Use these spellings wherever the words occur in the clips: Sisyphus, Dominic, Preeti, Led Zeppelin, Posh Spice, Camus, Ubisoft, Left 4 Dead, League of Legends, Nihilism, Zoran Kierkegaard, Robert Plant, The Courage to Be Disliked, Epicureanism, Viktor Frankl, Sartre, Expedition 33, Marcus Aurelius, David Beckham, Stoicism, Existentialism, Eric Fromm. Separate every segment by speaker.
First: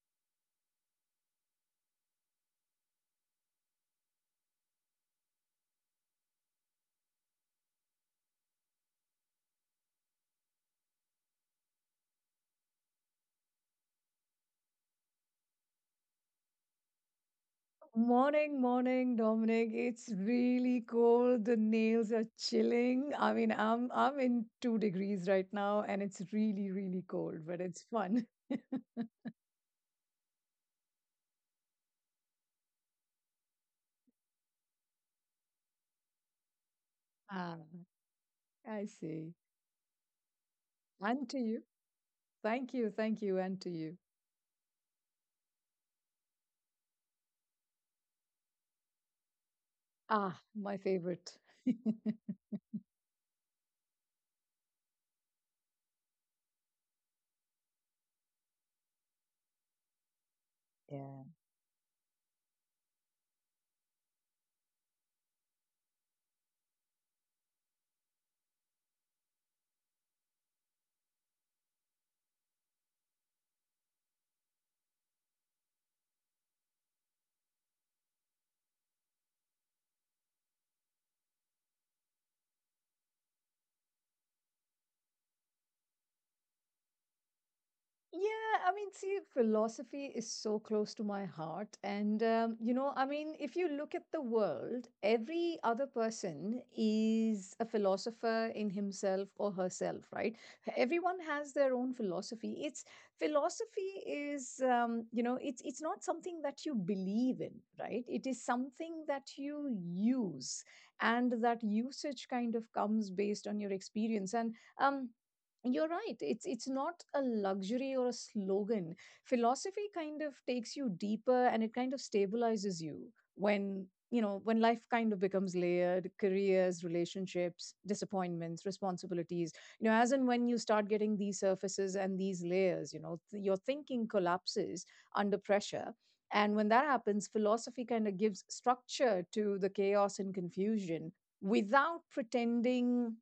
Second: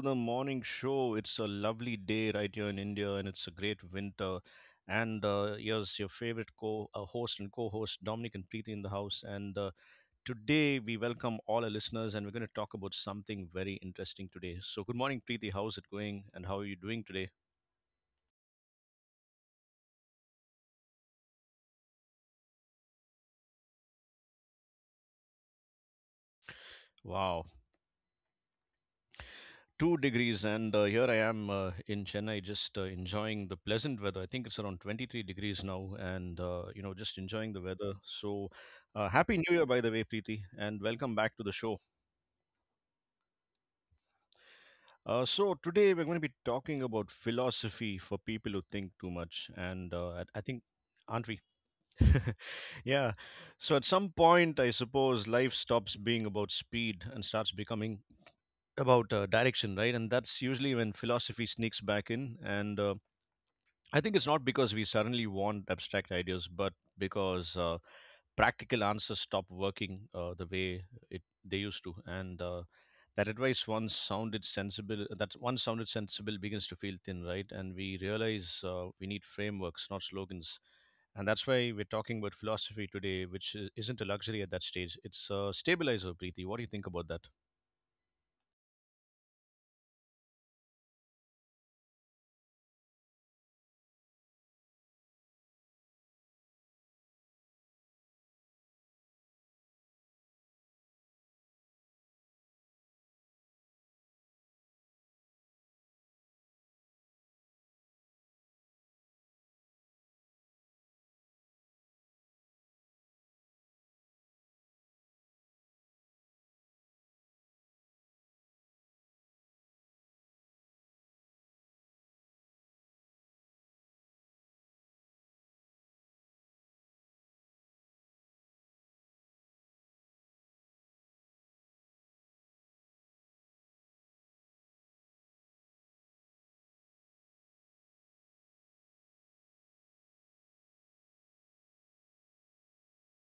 Speaker 1: the morning show. It's a lovely day right here in India, and it's a great winter. And here's your favorite co host and co host, Dominic and Preeti, in the house. And today, we welcome all our listeners, and we're going to talk about something very interesting today. So, good morning, Preeti. How's it going, and how are you doing today?
Speaker 2: Morning, morning, Dominic. It's really cold. The nails are chilling. I'm in 2 degrees right now, and it's really, really
Speaker 1: Wow.
Speaker 2: cold, but it's fun.
Speaker 1: 2 degrees, and here I am in Chennai, just enjoying the pleasant weather. I think it's around 23 degrees now, and just enjoying the
Speaker 2: Ah,
Speaker 1: weather. so
Speaker 2: I
Speaker 1: uh, happy
Speaker 2: see.
Speaker 1: new year, by the way, Preeti, and welcome back
Speaker 2: And
Speaker 1: to
Speaker 2: to
Speaker 1: the show.
Speaker 2: you. Thank you, thank you, and to you.
Speaker 1: So today we're going to be talking about philosophy for people who think too much, and I
Speaker 2: Ah,
Speaker 1: think,
Speaker 2: my
Speaker 1: aren't we?
Speaker 2: favorite.
Speaker 1: Yeah. So at some point, I suppose, life stops being about speed and starts becoming about direction, right? And that's usually when
Speaker 2: Yeah.
Speaker 1: philosophy sneaks back in. And I think it's not because we suddenly want abstract ideas, but because practical answers stop working the way it they used to, and that advice once sounded sensible, that once sounded sensible begins to feel thin, right? And we realize we need frameworks, not slogans, and that's why we're talking about philosophy today, which isn't a luxury at that stage. It's a stabilizer, Preeti. What do you think about that?
Speaker 2: Yeah, see, philosophy is so close to my heart. And, you know, I mean, if you look at the world, every other person is a philosopher in himself or herself, right? Everyone has their own philosophy. It's philosophy is, it's not something that you believe in, right? It is something that you use. And that usage kind of comes based on your experience. Um, you're right, it's not a luxury or a slogan. Philosophy kind of takes you deeper, and it kind of stabilizes you when, you know, when life kind of becomes layered: careers, relationships, disappointments, responsibilities. You know, as and when you start getting these surfaces and these layers, your thinking collapses under pressure. And when that happens, philosophy kind of gives structure to the chaos and confusion without pretending,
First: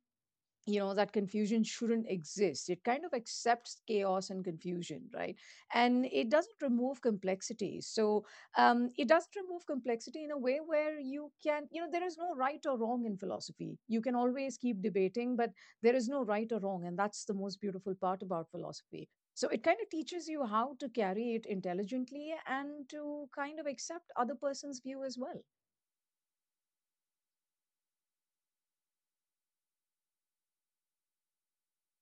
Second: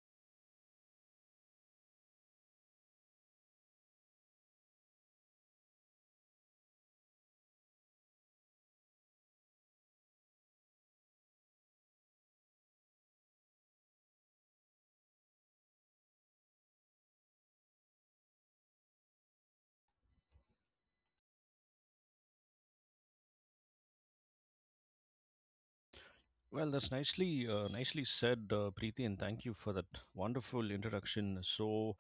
Speaker 2: you know, that confusion shouldn't exist. It kind of accepts chaos and confusion, right? And it doesn't remove complexity. So, it doesn't remove complexity in a way where you can, you know, there is no right or wrong in philosophy. You can always keep debating, but there is no right or wrong, and that's the most beautiful part about philosophy. So it kind of teaches you how to carry it intelligently and to kind of accept other person's view as well.
Speaker 1: Well, that's nicely said, Preeti, and thank you for that wonderful introduction. So.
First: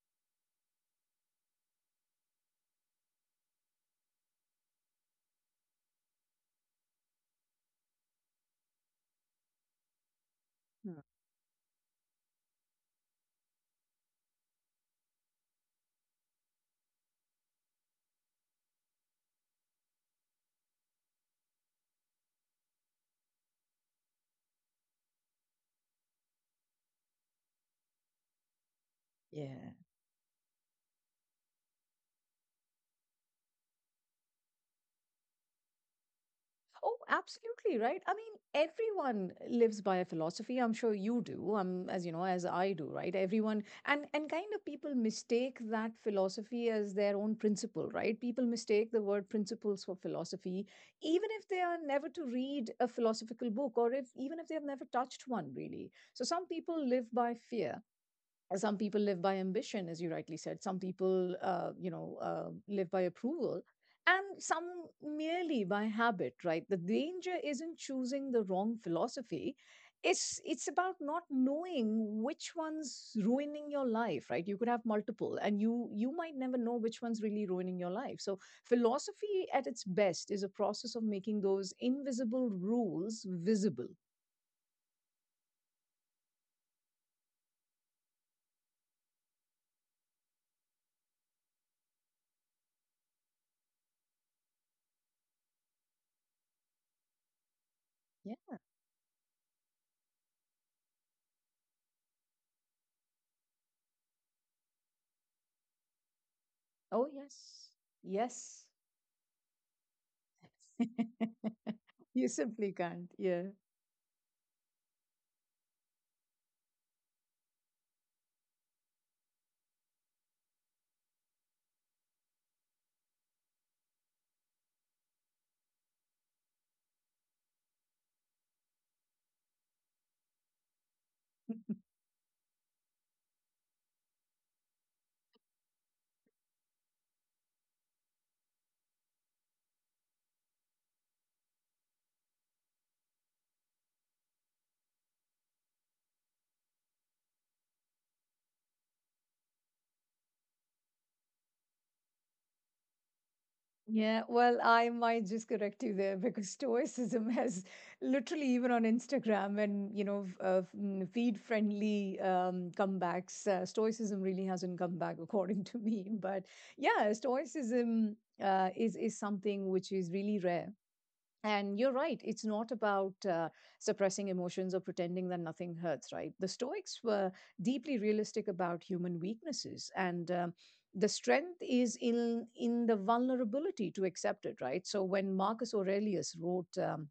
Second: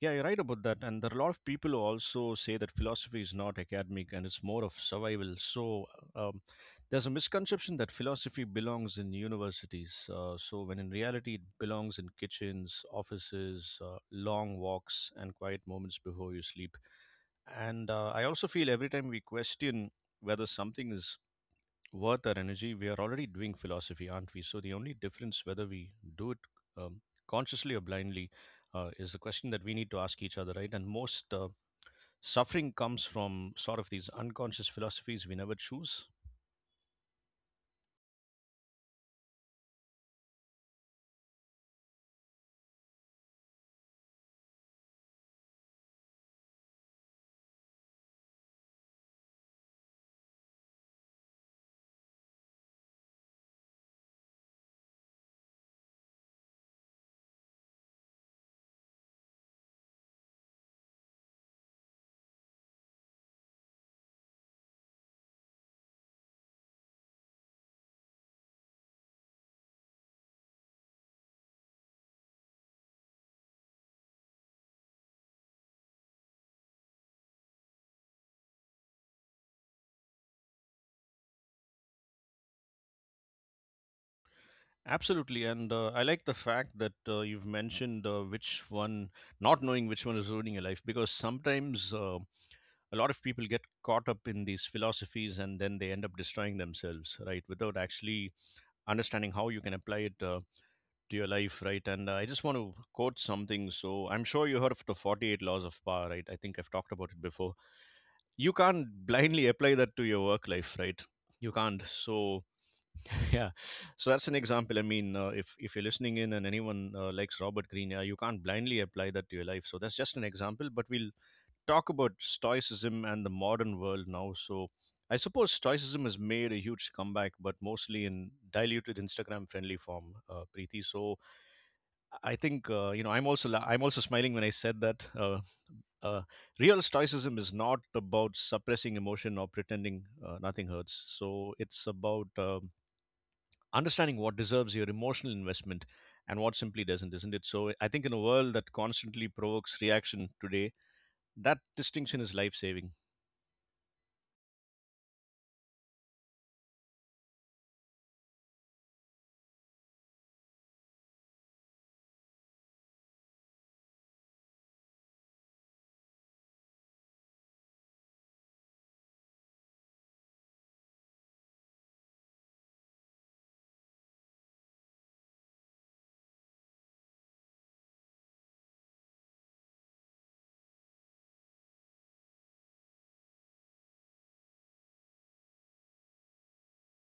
Speaker 1: Yeah, you're right about that. And there are a lot of people who also say that philosophy is not academic and it's more of survival. So um, there's a misconception that philosophy belongs in universities. So when in
Speaker 2: Hmm.
Speaker 1: reality, it belongs in kitchens, offices, long walks, and quiet moments before you sleep. And I also feel every time we question whether something is worth our energy, we are already doing philosophy, aren't we? So the only difference, whether we do it um, consciously or blindly, is the question that
Speaker 2: Yeah.
Speaker 1: we need to ask each other, right? And most suffering comes from sort of these unconscious philosophies we never choose.
Speaker 2: Oh, absolutely right. Everyone lives by a philosophy. I'm sure you do. As you know, as I do, right? Everyone, and kind of, people mistake that philosophy as their own principle, right? People mistake the word principles for philosophy, even if they are never to read a philosophical book, or if, even if they have never touched one, really. So some people live by fear, some people live by ambition, as you rightly said, some people, live by approval, and some merely by habit, right? The danger isn't choosing the wrong philosophy, it's about not knowing which one's ruining your life, right? You could have multiple and you might never know which one's really ruining your life. So philosophy at its best is a process of making those invisible rules visible.
Speaker 1: Absolutely, and I like the fact that you've mentioned which one, not knowing which one is ruining your life, because sometimes a lot of people get caught up in these philosophies and then they end up destroying themselves, right? Without actually
Speaker 2: Yeah.
Speaker 1: understanding how you can apply it to your life, right? And I just want to quote something. So I'm sure you heard of the 48 laws of power, right? I think I've talked
Speaker 2: Oh
Speaker 1: about it before.
Speaker 2: yes.
Speaker 1: You
Speaker 2: Yes.
Speaker 1: can't blindly apply that to your work life, right? You can't.
Speaker 2: You
Speaker 1: So
Speaker 2: simply can't. Yeah.
Speaker 1: yeah, so that's an example. I mean, if you're listening in and anyone likes Robert Greene, yeah, you can't blindly apply that to your life. So that's just an example. But we'll talk about stoicism and the modern world now. So I suppose stoicism has made a huge comeback, but mostly in diluted Instagram friendly form, Preeti. So I think I'm also I'm also smiling when I said that uh, real stoicism is not about suppressing emotion or pretending nothing hurts. So it's about understanding what deserves your emotional investment and what simply doesn't, isn't it? So I think in a world that constantly provokes reaction today, that distinction is life saving.
Speaker 2: Yeah, well, I might just correct you there because Stoicism has literally, even on Instagram and, you know, feed friendly, comebacks, Stoicism really hasn't come back, according to me. But yeah, Stoicism is something which is really rare. And you're right, it's not about suppressing emotions or pretending that nothing hurts, right? The Stoics were deeply realistic about human weaknesses, and, the strength is in the vulnerability to accept it, right? So when Marcus Aurelius wrote,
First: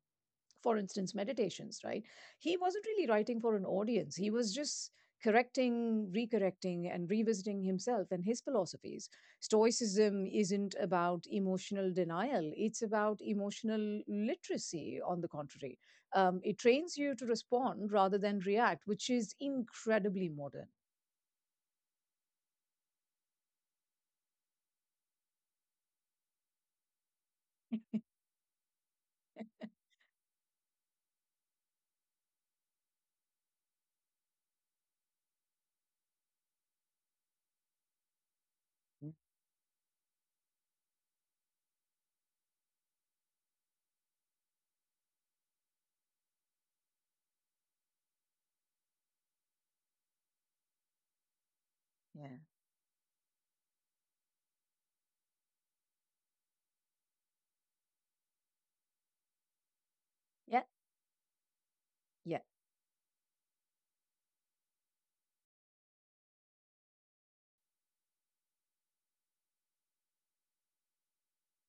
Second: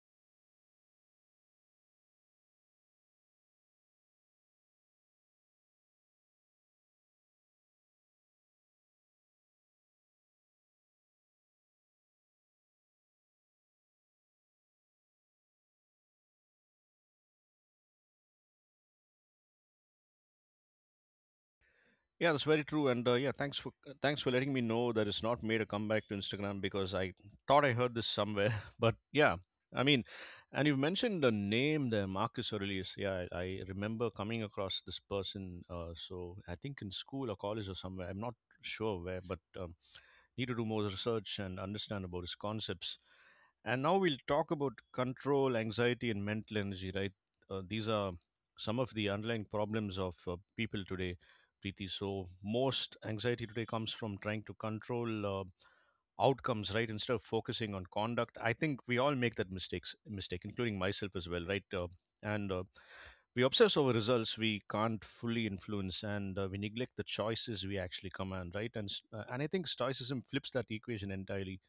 Speaker 2: for instance, Meditations, right? He wasn't really writing for an audience. He was just correcting, recorrecting, and revisiting himself and his philosophies. Stoicism isn't about emotional denial, it's about emotional literacy, on the contrary. It trains you to respond rather than react, which is incredibly modern.
Speaker 1: Yeah, that's very true. And yeah, thanks for thanks for letting me know that it's not made a comeback to Instagram because I thought I heard this somewhere. But yeah, I mean, and you've mentioned the name there, Marcus Aurelius. Yeah, I remember coming across this person. So I think in school or college or somewhere. I'm not sure
Speaker 2: Mm.
Speaker 1: where, but need to do more research and understand about his concepts. And now we'll talk about control, anxiety, and mental energy, right? These are some of the underlying problems of people today, Preeti. So,
Speaker 2: Yeah.
Speaker 1: most anxiety today comes from trying to control outcomes, right? Instead of focusing on conduct. I think we all make that mistake,
Speaker 2: Yeah.
Speaker 1: including myself as well, right?
Speaker 2: Yeah.
Speaker 1: And We obsess over results we can't fully influence, and we neglect the choices we actually command, right? And I think stoicism flips that equation entirely.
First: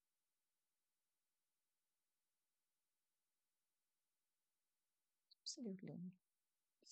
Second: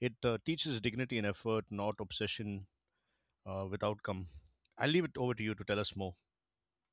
Speaker 1: It teaches dignity and effort, not obsession with outcome. I'll leave it over to you to tell us
Speaker 2: Absolutely.
Speaker 1: more.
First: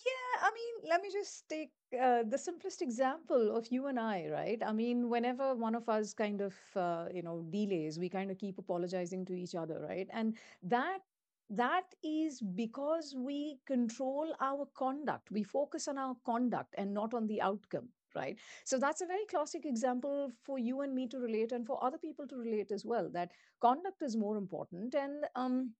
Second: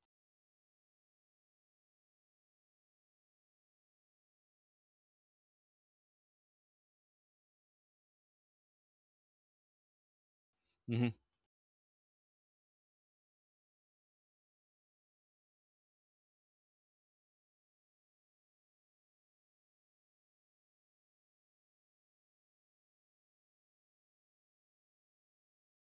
Speaker 2: Let me just take the simplest example of you and I, right? I mean, whenever one of us kind of, you know, delays, we kind of keep apologizing to each other, right? And that
Speaker 1: Hmm.
Speaker 2: that is because we control our conduct. We focus on our conduct and not on the outcome, right? So that's a very classic example for you and me to relate, and for other people to relate as well. That conduct is more important, and,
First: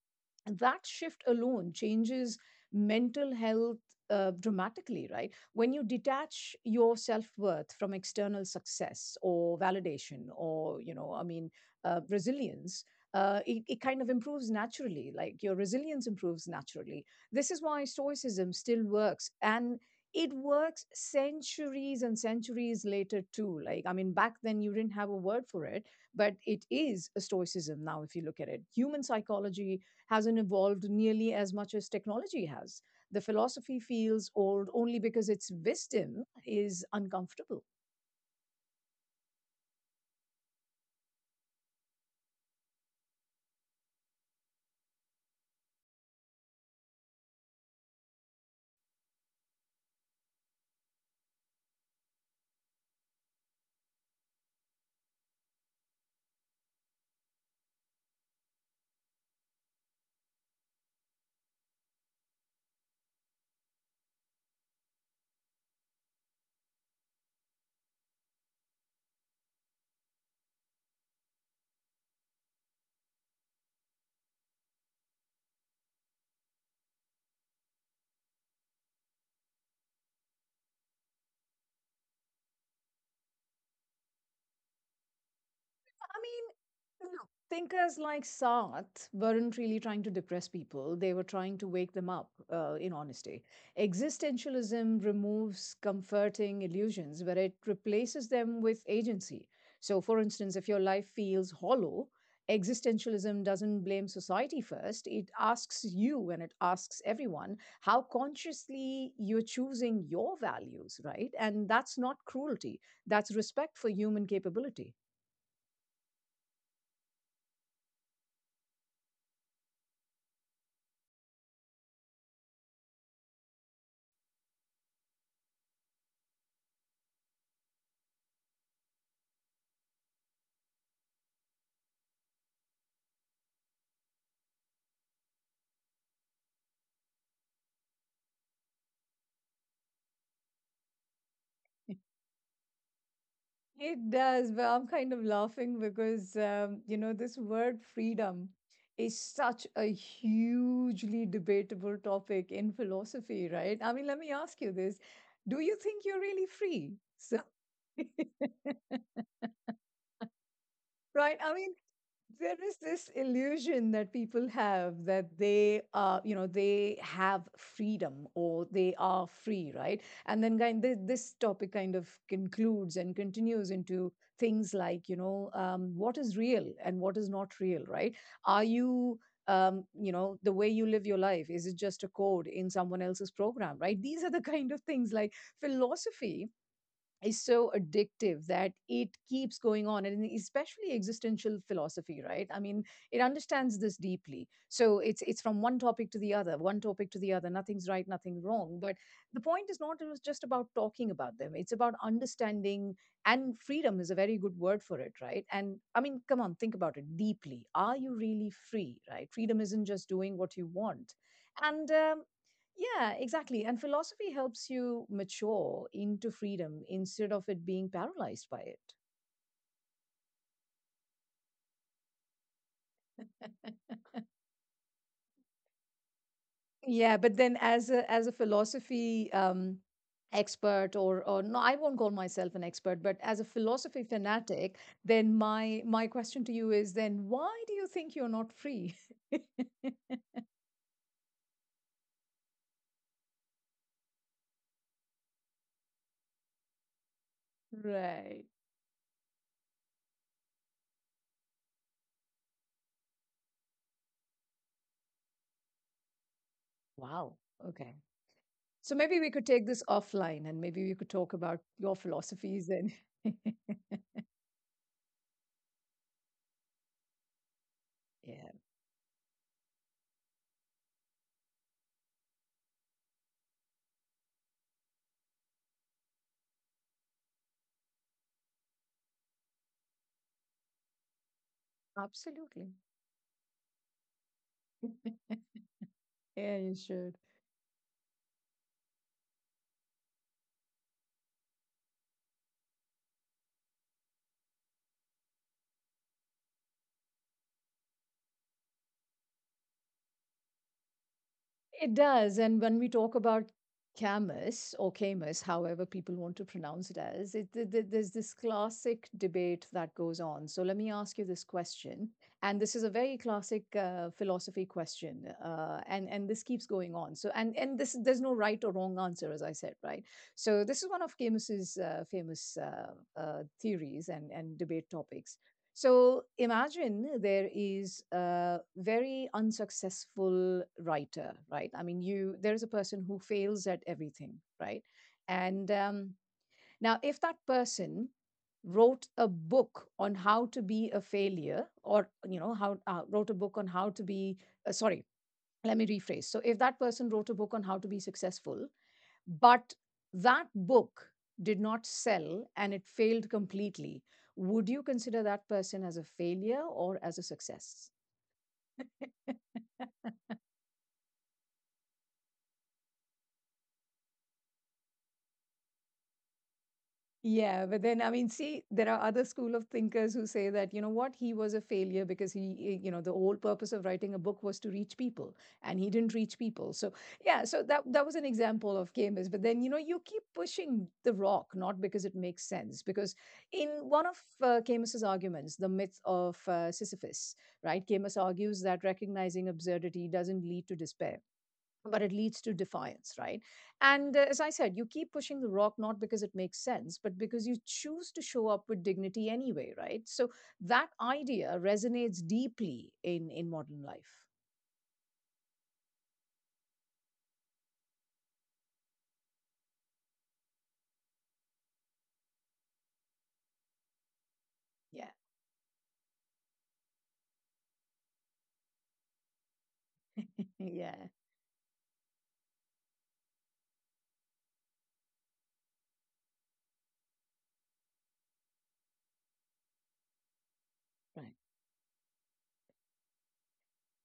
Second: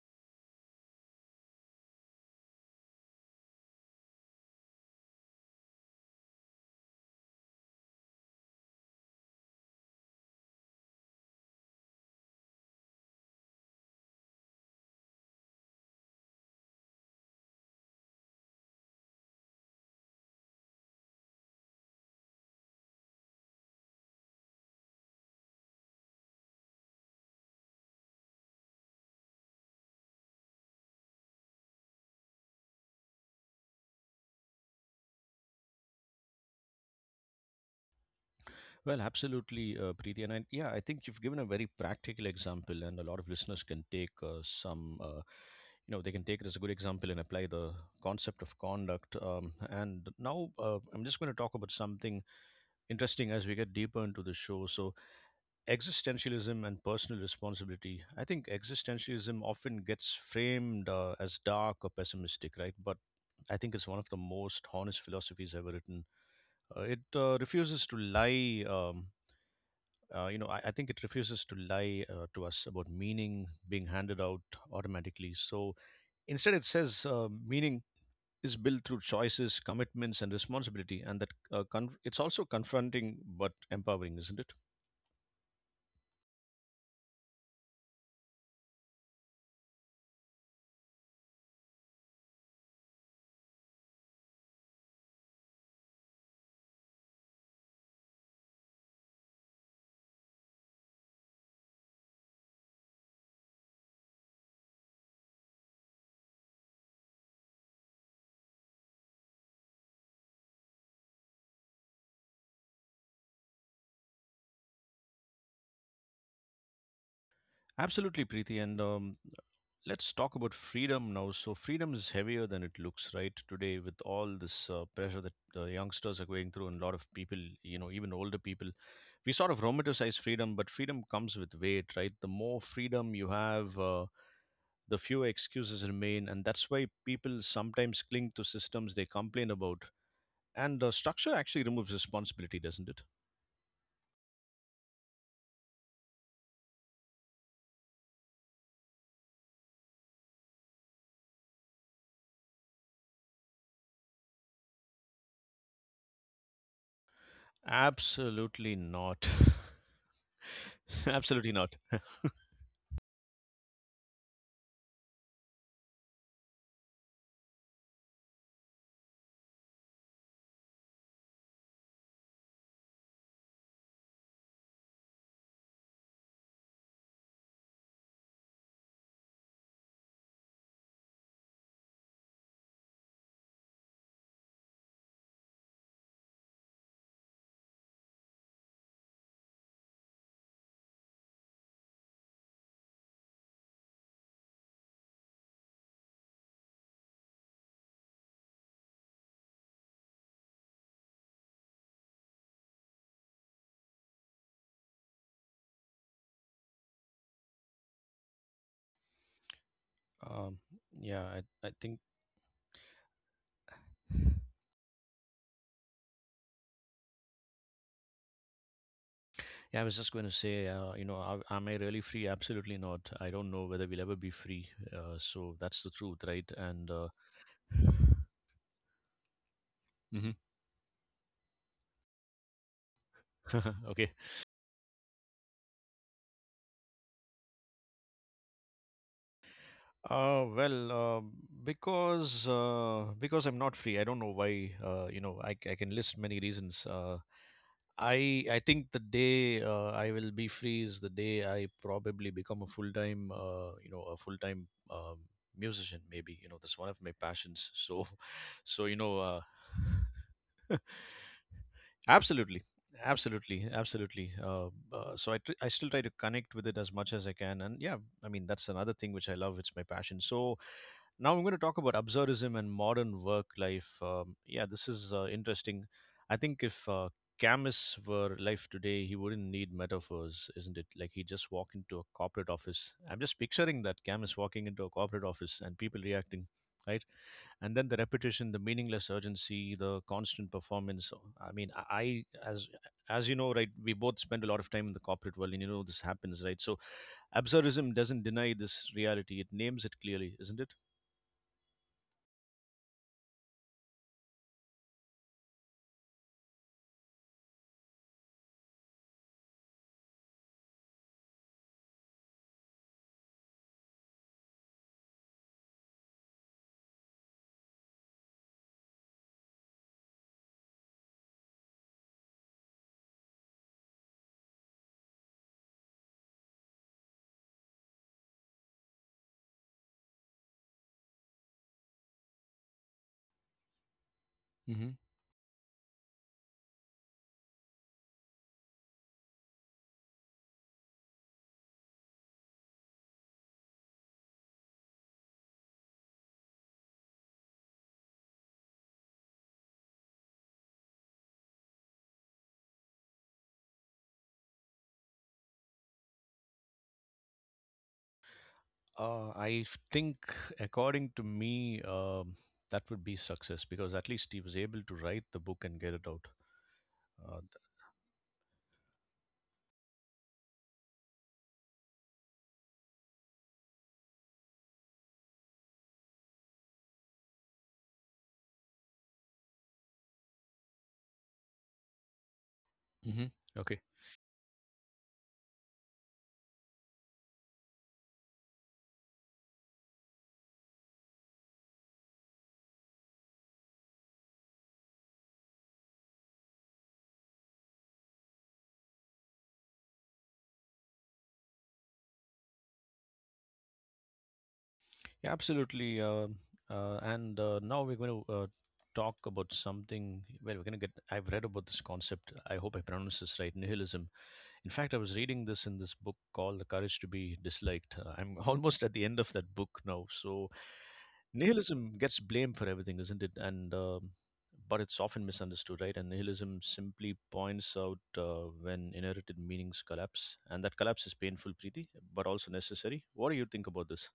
Speaker 2: that shift alone changes mental health dramatically, right? When you detach your self worth from external success or validation or, you know, I mean, resilience. It kind of improves naturally, like your resilience improves naturally. This is why Stoicism still works, and it works centuries and centuries later too. Like, I mean, back then you didn't have a word for it, but it is a Stoicism now. If you look at it, human psychology hasn't evolved nearly as much as technology has. The philosophy feels old only because its wisdom is uncomfortable.
Speaker 1: Well, absolutely, Preeti, and yeah, I think you've given a very practical example, and a lot of listeners can take some. You know, they can take it as a good example and apply the concept of conduct. And now I'm just going to talk about something interesting as we get deeper into the show. So, existentialism and personal responsibility. I think existentialism often gets framed as dark or pessimistic, right? But I think it's one of the most honest philosophies ever written. It refuses to lie. I think it refuses to lie to us about meaning being handed out automatically. So instead, it says meaning is built through choices, commitments, and responsibility, and that it's also confronting but empowering, isn't it?
Speaker 2: I mean, no. Thinkers like Sartre weren't really trying to depress people, they were trying to wake them up, in honesty. Existentialism removes comforting illusions, but it replaces them with agency. So, for instance, if your life feels hollow, existentialism doesn't blame society first. It asks you, and it asks everyone, how consciously you're choosing your values, right? And that's not cruelty, that's respect for human capability.
Speaker 1: Absolutely, Preeti. And Let's talk about freedom now. So, freedom is heavier than it looks, right? Today, with all this pressure that youngsters are going through, and a lot of people, you know, even older people, we sort of romanticize freedom, but freedom comes with weight, right? The more freedom you have, the fewer excuses remain. And that's why people sometimes cling to systems they complain about. And structure actually removes responsibility, doesn't it?
Speaker 2: It does, but I'm kind of laughing because, you know, this word freedom is such a hugely debatable topic in philosophy, right? I mean, let me ask you this. Do you think you're really free? So,
Speaker 1: Absolutely not.
Speaker 2: right?
Speaker 1: Absolutely
Speaker 2: I mean,
Speaker 1: not.
Speaker 2: there is this illusion that people have that they, uh, you know, they have freedom or they are free, right? And then kind, this topic kind of concludes and continues into things like, you know, what is real and what is not real, right? Are you, you know, the way you live your life, is it just a code in someone else's program, right? These are the kind of things. Like, philosophy is so addictive that it keeps going on, and especially existential philosophy, right? It understands this deeply. So it's from one topic to the other, one topic to the other, nothing's right, nothing wrong, but the point is not just about talking about them, it's about understanding. And freedom is a very good word for it, right? And I mean, come on, think about it deeply, are you really free, right? Freedom isn't just doing what
Speaker 1: Um,
Speaker 2: you want.
Speaker 1: yeah, I
Speaker 2: And,
Speaker 1: think.
Speaker 2: yeah, exactly. And philosophy helps you mature into freedom instead of it being paralyzed by it.
Speaker 1: Yeah, I was just going to say, you know, am I really free? Absolutely not. I don't know whether we'll ever be free. So that's the truth, right? And
Speaker 2: Yeah, but then, as a philosophy
Speaker 1: Mhm.
Speaker 2: expert, or no, I won't call myself an expert, but as a philosophy
Speaker 1: Okay.
Speaker 2: fanatic, then my question to you is, then why do you think you're not free?
Speaker 1: Well, because because I'm not free. I don't know why. You know, I can list many reasons. Uh, I
Speaker 2: Right.
Speaker 1: I think the day I will be free is the day I probably become a full time, a full time musician. Maybe you know that's one of my
Speaker 2: Wow.
Speaker 1: passions.
Speaker 2: Okay.
Speaker 1: So, so
Speaker 2: So
Speaker 1: you know.
Speaker 2: maybe we could take this offline and maybe we could talk about your
Speaker 1: Absolutely,
Speaker 2: philosophies and
Speaker 1: absolutely, absolutely. So I I still try to connect with it as much as I can, and yeah, I mean
Speaker 2: yeah,
Speaker 1: that's another thing which I love. It's my passion. So now I'm going to talk about absurdism and modern work life. Yeah, this is interesting. I think if Camus were alive today, he wouldn't need metaphors, isn't it? Like he just walk into a corporate
Speaker 2: absolutely.
Speaker 1: office. I'm just picturing that Camus walking into a corporate office and people reacting,
Speaker 2: Yeah, you
Speaker 1: right?
Speaker 2: should.
Speaker 1: And then the repetition, the meaningless urgency, the constant performance. As as you know, right, we both spend a lot of time in the corporate world, and you know this happens, right? So absurdism doesn't deny this reality, it names it clearly, isn't it?
Speaker 2: It does. And when we talk about Camus or Camus, however people want to pronounce it as, it, there's this classic debate that goes on. So let me ask you this question. And this is a very classic philosophy question. And this keeps going on. So, and this, there's no right or wrong answer, as I said, right? So this is one of Camus's famous theories and debate topics. So imagine there is a very unsuccessful writer, right? I mean, you there is a person who fails at everything, right?
Speaker 1: Hmm.
Speaker 2: And, now, if that person wrote a book on how to be a failure, or you know, how wrote a book on how to be sorry, let me rephrase. So, if that person wrote a book on how to be successful, but that book did not sell and it failed completely. Would you consider that person as a failure or as a success?
Speaker 1: I think, according to me, that would be success because at least he was able to write the book and get it out. Uh,
Speaker 2: Yeah, but then I mean, see, there are other school of thinkers who say that, you know what, he was a failure because he, you know, the whole purpose of writing a book was to reach people, and he didn't reach people. So yeah, so that was an example of Camus. But then, you know, you keep pushing the rock, not because it makes sense, because
Speaker 1: hmm.
Speaker 2: in
Speaker 1: Okay.
Speaker 2: one of Camus's arguments, the Myth of Sisyphus, right? Camus argues that recognizing absurdity doesn't lead to despair, but it leads to defiance, right? And, as I said, you keep pushing the rock, not because it makes sense, but because you choose to show up with dignity anyway, right? So that idea resonates deeply in modern life.
Speaker 1: Yeah, absolutely. And Now we're going to talk about something. Well, we're going to get. I've read about this concept. I hope I pronounce this right. Nihilism. In fact, I was
Speaker 2: Yeah.
Speaker 1: reading this in this book called "The Courage to Be Disliked." I'm almost at the end of that book now. So,
Speaker 2: Yeah.
Speaker 1: nihilism gets blamed for everything, isn't it? And but it's often misunderstood, right? And nihilism simply points out when inherited meanings collapse, and that collapse is
Speaker 2: Right.
Speaker 1: painful, Preeti, but also necessary. What do you think about this?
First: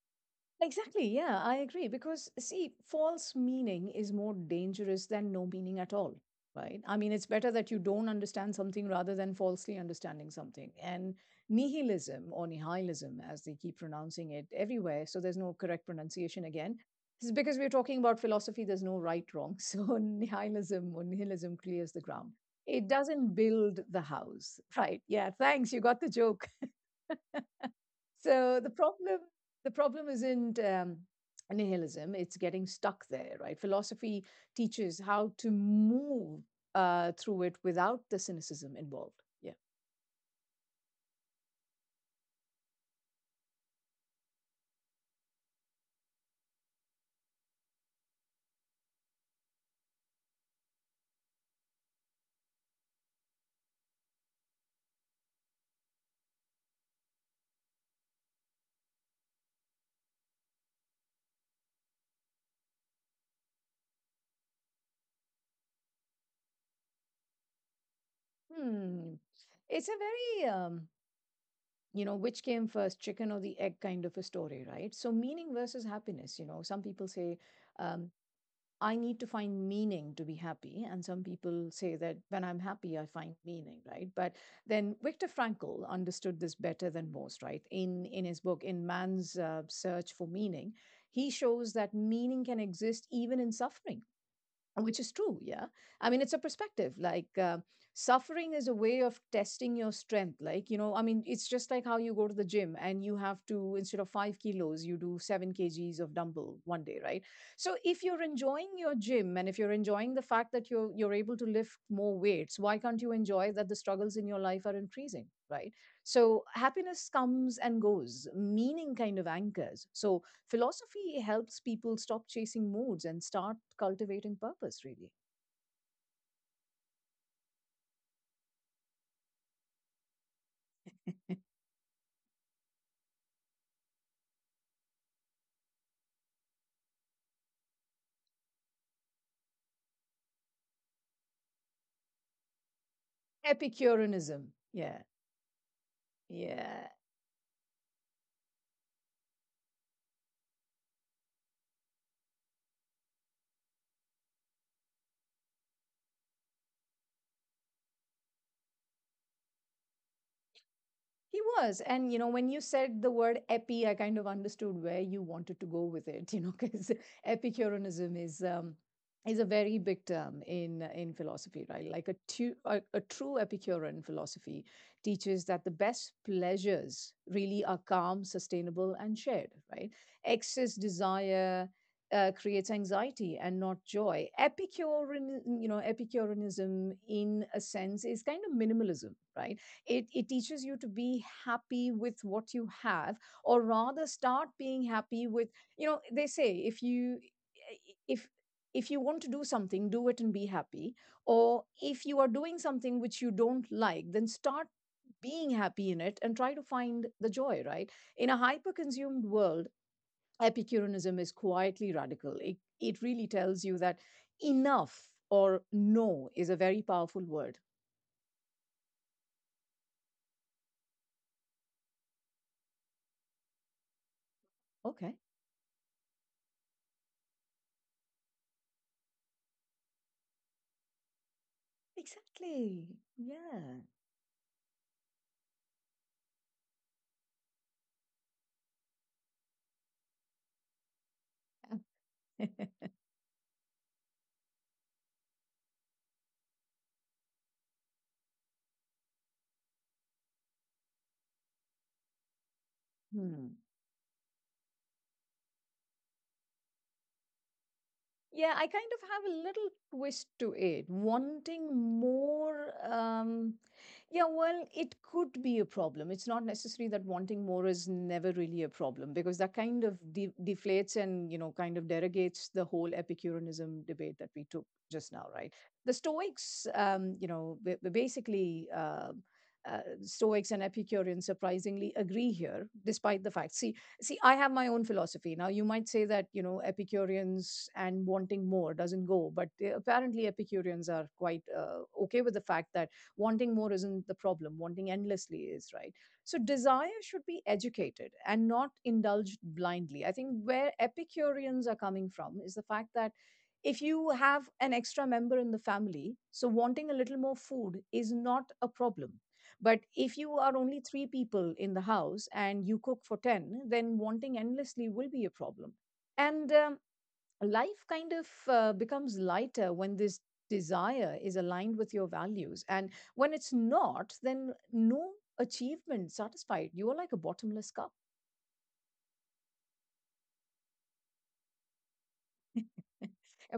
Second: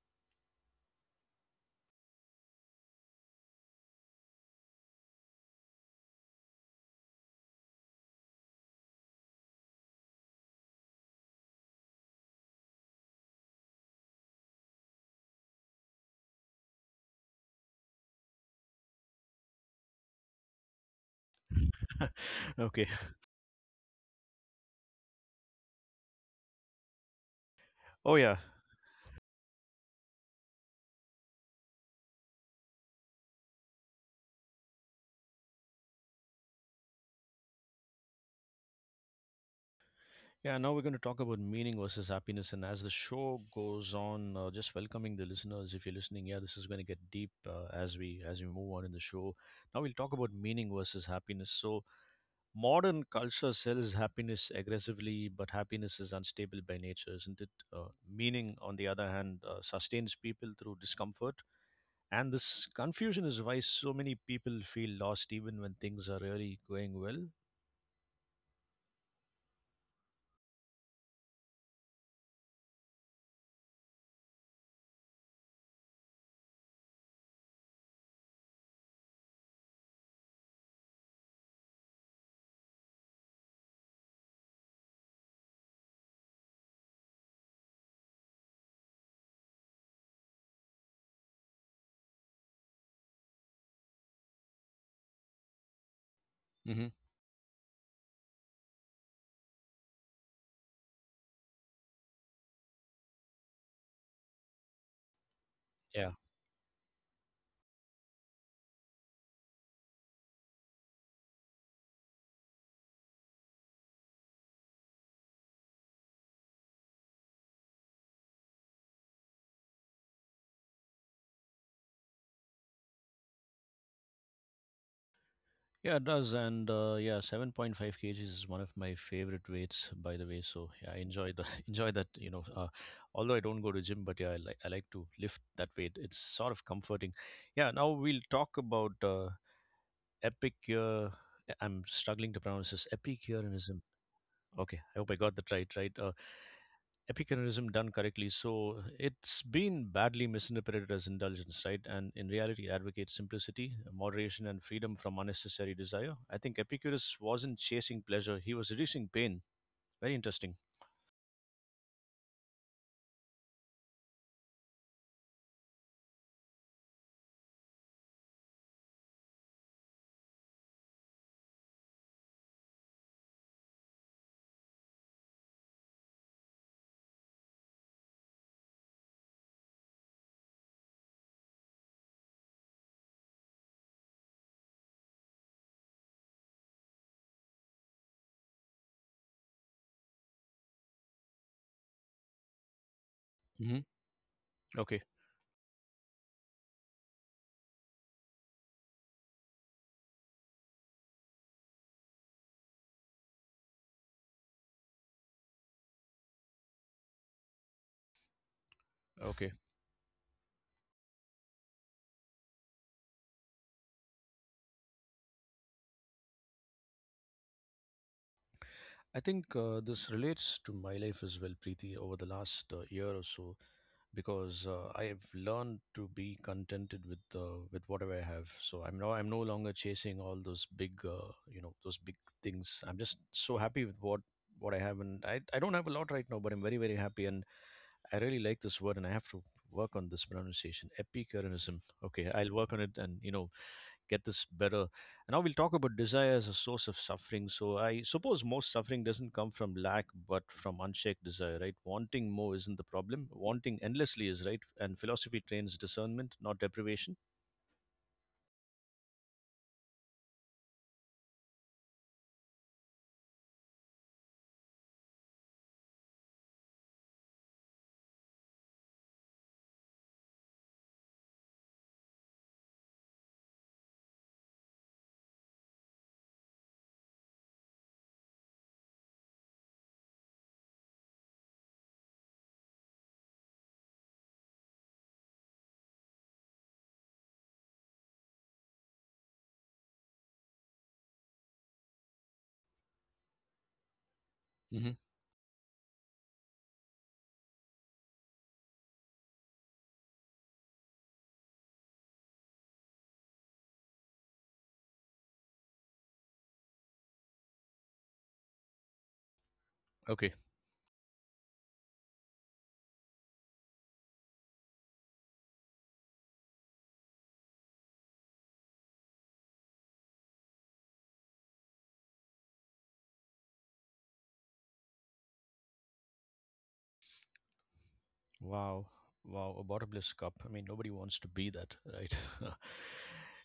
Speaker 2: Exactly, yeah, I agree. Because, see, false meaning is more dangerous than no meaning at all, right? I mean, it's better that you don't understand something rather than falsely understanding something. And nihilism or nihilism, as they keep pronouncing it everywhere, so there's no correct pronunciation again. This is because we're talking about philosophy, there's no right wrong. So, nihilism or nihilism clears the ground. It
Speaker 1: Okay.
Speaker 2: doesn't build the house, right? Yeah, thanks. You got the joke.
Speaker 1: Oh yeah,
Speaker 2: So the problem isn't, nihilism; it's getting stuck there, right? Philosophy teaches how to move, through it without the cynicism involved. Yeah.
Speaker 1: yeah. Now we're going to talk about meaning versus happiness, and as the show goes on, just welcoming the listeners. If you're listening, yeah, this is going to get deep as we move on in the show. Now we'll talk about meaning versus happiness. So modern culture sells happiness aggressively, but happiness is unstable by nature, isn't it? Meaning, on the other hand, sustains people through discomfort, and this confusion is why so many people feel lost even when things are really going well.
Speaker 2: Hmm. It's a very, which came first, chicken or the egg kind of a story, right? So, meaning versus happiness, some people say, um, I need to find meaning to be happy. And some people say that when I'm happy, I find meaning, right? But then Viktor Frankl understood this better than most, right? In his book, In Man's Search for Meaning, he shows that meaning can exist even in suffering, which is true. Yeah, I mean, it's a perspective,
Speaker 1: Hmm.
Speaker 2: like, suffering is a way of testing your strength, like, I mean, it's just like how you go to the gym and you have to, instead of 5 kilos, you do 7 kgs of dumbbell one day, right? So if you're enjoying your gym and if you're enjoying the fact that you're able to lift more weights, why can't you enjoy that the struggles in your life are increasing, right? So happiness comes and goes, meaning kind of anchors. So philosophy helps people stop chasing moods and start cultivating purpose, really.
Speaker 1: Yeah, it does. And yeah, 7.5 kg kgs is one of my favorite weights, by the way. So yeah, I enjoy the enjoy that. Although I don't go to gym, but yeah, I like to lift that weight. It's sort of comforting. Yeah, now we'll talk about epic. I'm struggling to pronounce this. Epicureanism.
Speaker 2: Epicureanism.
Speaker 1: Okay, I
Speaker 2: Yeah.
Speaker 1: hope I got that right. Right,
Speaker 2: Yeah.
Speaker 1: Epicureanism done correctly. So it's been badly misinterpreted as indulgence, right? And in reality, advocates simplicity, moderation, and freedom from unnecessary desire. I think Epicurus wasn't chasing pleasure; he was reducing pain. Very interesting.
Speaker 2: He was. And, when you said the word epi, I kind of understood where you wanted to go with it, because Epicureanism is. Is a very big term in philosophy, right? Like a true epicurean philosophy teaches that the best pleasures really are calm, sustainable, and shared, right? Excess desire creates anxiety and not joy. Epicurean, epicureanism in a sense is kind of minimalism, right? It teaches you to be happy with what you have, or
Speaker 1: Hmm.
Speaker 2: rather start being
Speaker 1: Okay,
Speaker 2: happy with. You know, they say if if you want to do something, do it and be happy. Or if you are doing something which you don't like, then start being happy in it and try to find the joy, right? In a hyper consumed
Speaker 1: okay.
Speaker 2: world, epicureanism is quietly radical. It really tells you that enough or no is a very powerful word.
Speaker 1: I think this relates to my life as well, Preeti. Over the last year or so, because
Speaker 2: Okay.
Speaker 1: I've learned to be contented with with whatever I have. So I'm no longer chasing all those big you know those big things.
Speaker 2: Exactly.
Speaker 1: I'm just so
Speaker 2: Yeah.
Speaker 1: happy with what I have, and I don't have a lot right now, but I'm very very happy, and I really like this word, and I have to work on this pronunciation epicureanism. Okay, I'll work on it, and you know, get this better. And now we'll talk about desire as a source of suffering. So I suppose most suffering doesn't come from lack, but from unshaked desire, right? Wanting more isn't the problem.
Speaker 2: Hmm.
Speaker 1: Wanting endlessly is right. And philosophy trains discernment, not deprivation.
Speaker 2: Yeah, I kind of have a little twist to it, wanting more. Yeah, well, it could be a problem. It's not necessarily that wanting more is never really a problem, because that kind of deflates and, you know, kind of derogates the whole Epicureanism debate that we took just now, right? The Stoics, basically, Stoics and Epicureans surprisingly agree here, despite the fact. See, I have my own philosophy. Now, you might say that, you know, Epicureans and wanting more doesn't go, but they, apparently Epicureans are quite okay with the fact that wanting more isn't the problem, wanting
Speaker 1: Hmm.
Speaker 2: endlessly is, right? So, desire should be educated and not indulged blindly. I think where Epicureans are coming from is the fact that if you have an extra member in the family, so wanting a little more food is not a problem, but if you
Speaker 1: Okay.
Speaker 2: are only three people in the house and you cook for 10, then wanting endlessly will be a problem. And life kind of becomes lighter when this desire is aligned with your values. And when it's not, then no achievement satisfied. You are like a bottomless cup.
Speaker 1: Wow. Wow. A bottomless cup. I mean, nobody wants to be that, right?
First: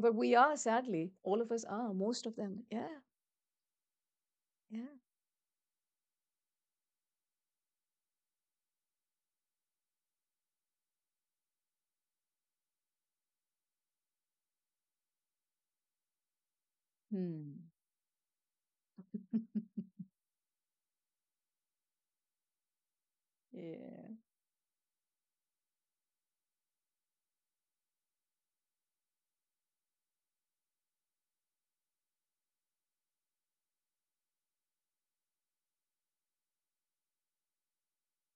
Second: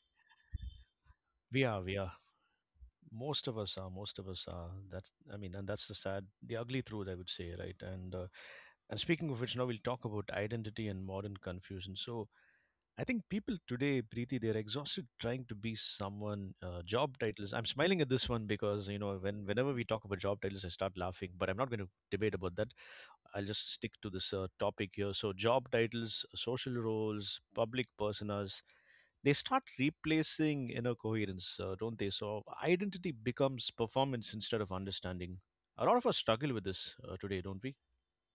Speaker 2: But we are, sadly, all of
Speaker 1: We
Speaker 2: us
Speaker 1: are.
Speaker 2: are,
Speaker 1: We are.
Speaker 2: most of them. Yeah,
Speaker 1: Most of us are. Most of us are.
Speaker 2: yeah.
Speaker 1: That's. I mean, and that's the sad, the ugly truth, I would say, right? And speaking of which, now we'll talk about identity and modern confusion. So I think people today, Preeti, they're exhausted trying to be someone. Job titles. I'm
Speaker 2: Hmm.
Speaker 1: smiling at this one because you know when whenever we talk about job titles, I start laughing. But I'm not going to debate about that. I'll just stick to
Speaker 2: Yeah.
Speaker 1: this topic here. So, job titles, social roles, public personas, they start replacing inner coherence, don't they? So, identity becomes performance instead of understanding. A lot of us struggle with this today, don't we?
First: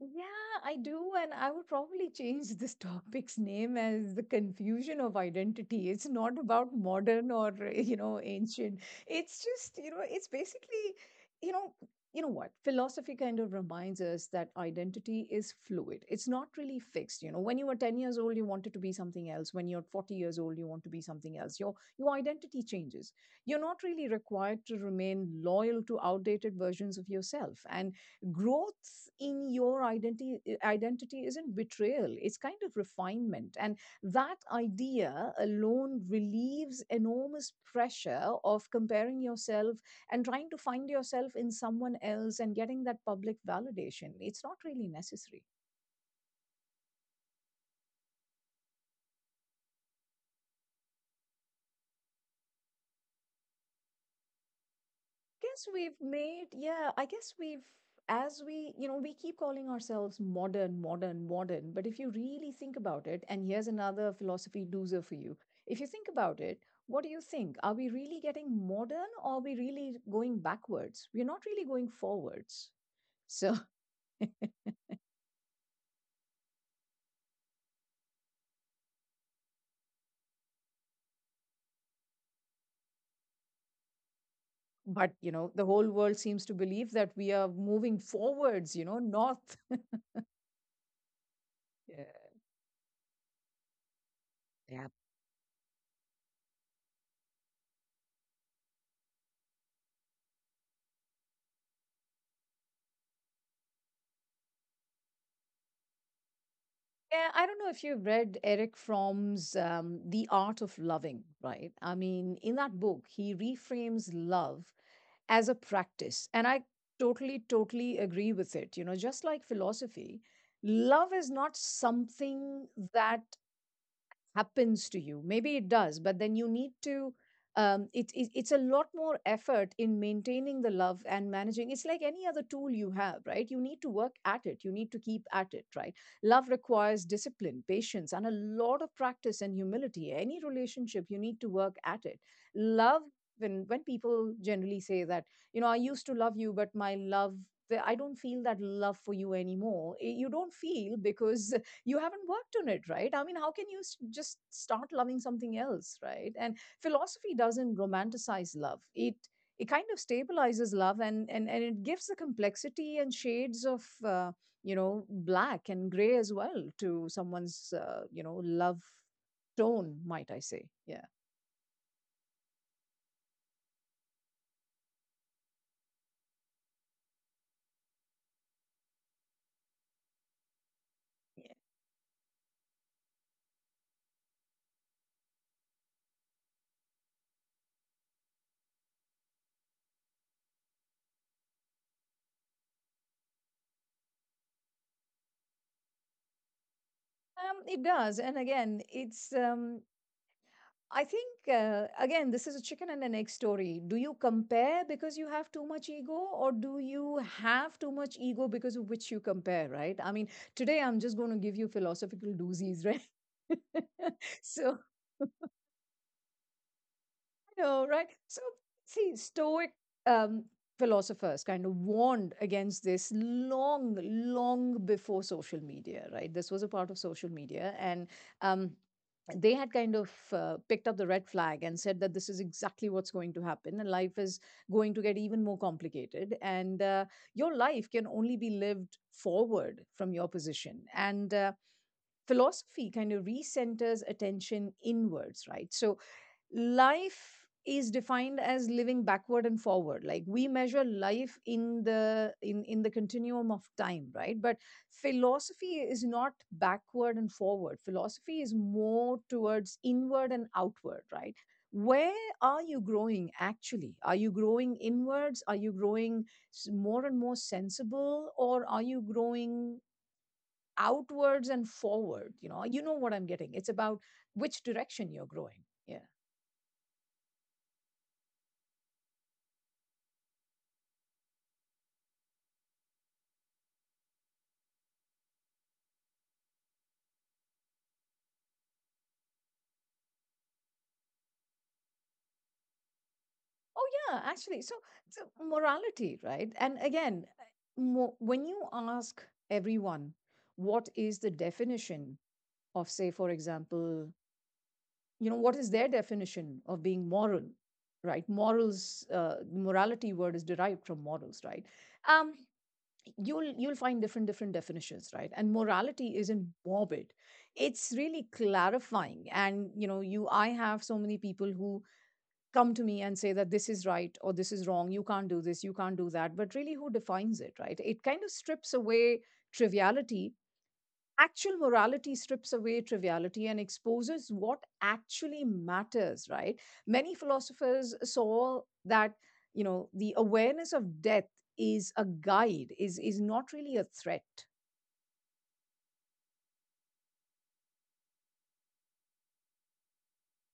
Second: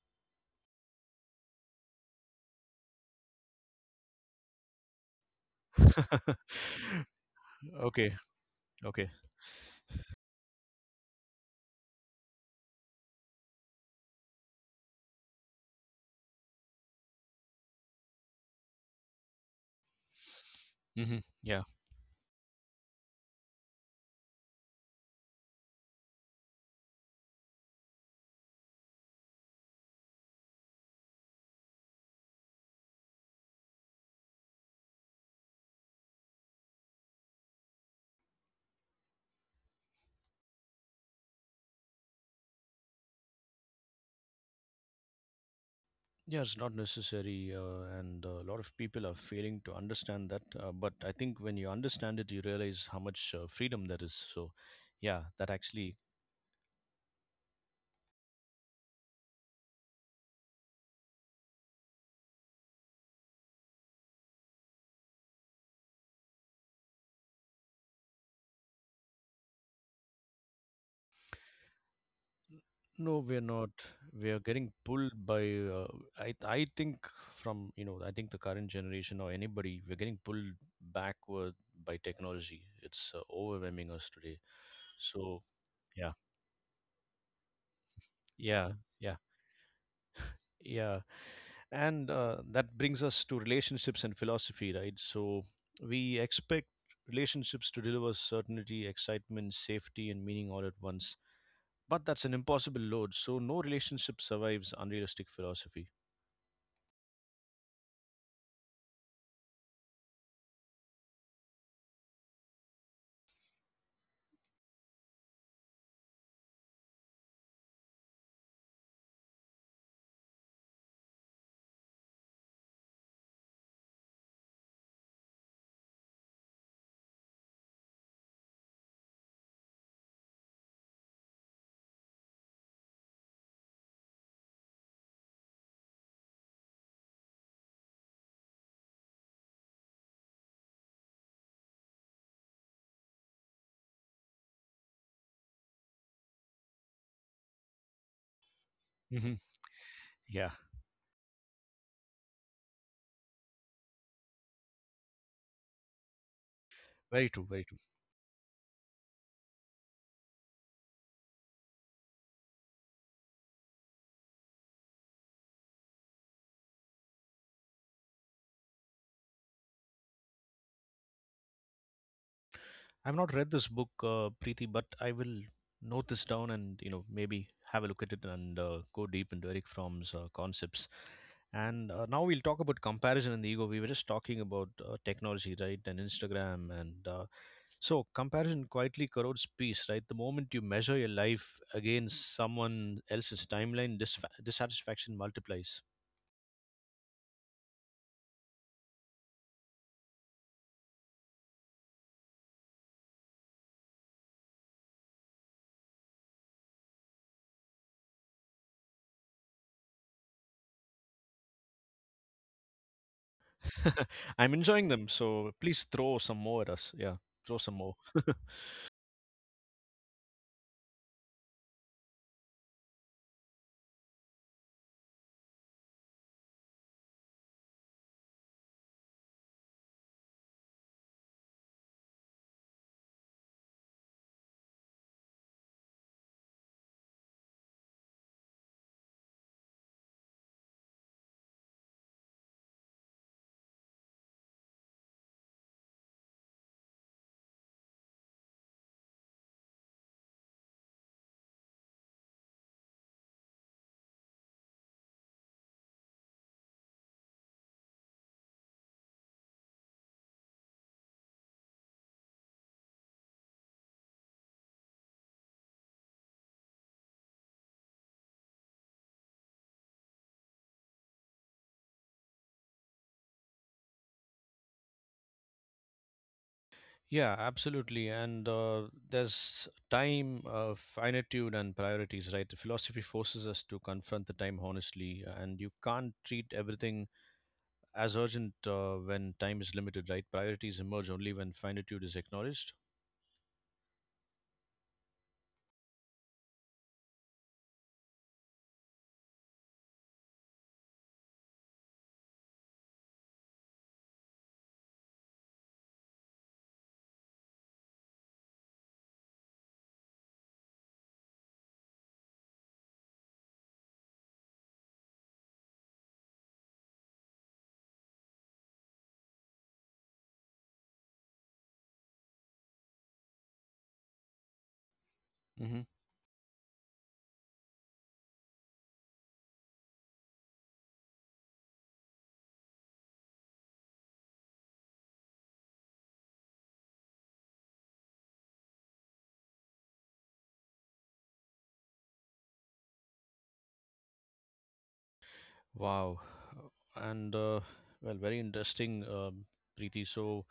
Speaker 2: Yeah, I do. And I would probably change this topic's name as the confusion of identity. It's not about modern or, you
Speaker 1: Okay,
Speaker 2: know, ancient.
Speaker 1: okay.
Speaker 2: It's just, it's basically, you know, you know what? Philosophy kind of reminds us that identity is fluid. It's not really fixed. You know, when you were 10 years old, you wanted to be something else. When you're 40 years old, you want to be
Speaker 1: Hmm.
Speaker 2: something else. Your identity changes. You're not really required to remain loyal to outdated versions of yourself. And growth in your identity isn't betrayal. It's kind of refinement. And that idea alone relieves enormous pressure of comparing yourself and trying to find yourself in someone else and getting that public validation. It's not really necessary.
Speaker 1: Yeah, it's not necessary, and a lot of people are failing to understand that. But I think when you understand it, you realize how much freedom there is. So, yeah, that
Speaker 2: Guess
Speaker 1: actually,
Speaker 2: we've made, yeah, I guess we've, as we, you know, we keep calling ourselves modern, modern, modern. But if you really think about it, and here's another philosophy doozer for you. If you think about it, what do you think? Are we really getting modern or are we really going backwards? We're not really going forwards.
Speaker 1: no, we're
Speaker 2: So,
Speaker 1: not. We are getting pulled by. Uh, I think from you know I think the current generation or anybody, we're getting pulled backward by technology. It's overwhelming us today.
Speaker 2: but,
Speaker 1: So
Speaker 2: the whole
Speaker 1: yeah,
Speaker 2: world seems to believe that we are moving
Speaker 1: yeah,
Speaker 2: forwards,
Speaker 1: yeah,
Speaker 2: north.
Speaker 1: yeah. And that brings us to relationships and philosophy,
Speaker 2: Yeah.
Speaker 1: right? So we expect relationships to deliver certainty, excitement, safety, and meaning all at once, but that's an impossible load, so no relationship survives unrealistic philosophy.
Speaker 2: Yeah, I don't know if you've read Eric Fromm's The Art of Loving, right? I mean, in that book, he reframes love as a practice. And I totally, totally agree with it. You know, just like philosophy, love is not something that happens to you. Maybe it does, but then you need to it's a lot more effort in maintaining the love and managing. It's like any other tool you have, right? You need to work at it, you need to keep at it, right? Love requires discipline, patience, and a lot of practice and humility. Any relationship, you need to work at it. Love, when people generally say that, you know, I used to love you but my love, I don't feel that love for you
Speaker 1: Hmm.
Speaker 2: anymore. Eh, you don't
Speaker 1: Yeah.
Speaker 2: feel because you haven't worked on it, right? I mean, how can you just start loving something else, right? And
Speaker 1: Very
Speaker 2: philosophy
Speaker 1: true, very
Speaker 2: doesn't
Speaker 1: true.
Speaker 2: romanticize love. It kind of stabilizes love and it gives the complexity and shades of black and gray as well to someone's love tone, might I say. Yeah.
Speaker 1: I've not read this book, Preeti, but I will note this down and you know maybe have a look at it and go deep into Eric Fromm's concepts.
Speaker 2: Yeah.
Speaker 1: And now we'll talk about comparison and the ego. We were just talking about technology, right, and Instagram, and so comparison quietly corrodes peace, right? The moment you measure your life against someone else's timeline, disfa dissatisfaction multiplies.
Speaker 2: It does. And again, it's I think, again, this is a chicken and an egg story. Do you compare because you have too much ego, or do you have too much ego because of which you compare, right? I mean, today I'm just going to give you philosophical doozies, right?
Speaker 1: I'm
Speaker 2: So,
Speaker 1: enjoying them, so please throw some more at us. Yeah, throw some
Speaker 2: know,
Speaker 1: more.
Speaker 2: right? So, see, Stoic um, philosophers kind of warned against this long, long before social media, right? This was a part of social media. And um, they had kind of picked up the red flag and said that this is exactly what's going to happen and life is going to get even more complicated and your life can only be lived forward from your position and philosophy kind of recenters attention inwards, right? So life is defined as living backward and forward, like we measure life in the continuum of time, right? But philosophy is not backward and forward. Philosophy is more towards inward and outward, right? Where are you growing, actually? Are you growing inwards? Are you growing more and more sensible, or are you growing outwards and forward? You know, you know what I'm getting. It's about which direction you're growing. Yeah.
Speaker 1: Yeah, absolutely. And there's time, finitude, and priorities, right? The philosophy forces us to confront the time honestly, and you can't treat everything as urgent when time is limited, right? Priorities emerge only when finitude is acknowledged.
Speaker 2: Oh, yeah, actually. So, morality, right? And again, when you ask everyone, what is the definition of, say, for example, you know, what is their definition of being moral, right? Morals, the morality word is derived from morals, right? Um, you'll find different definitions, right? And morality isn't morbid, it's really clarifying. And you know, you, I have so many people who come to me and say that this is right or this is wrong, you can't do this, you
Speaker 1: Hmm.
Speaker 2: can't do that. But really, who defines it, right? It kind of strips away triviality. Actual morality strips away triviality and exposes what actually matters, right? Many philosophers saw that, you know, the awareness of death is a guide, is not really a threat.
Speaker 1: Wow. And, well, very interesting, um, Preeti. So,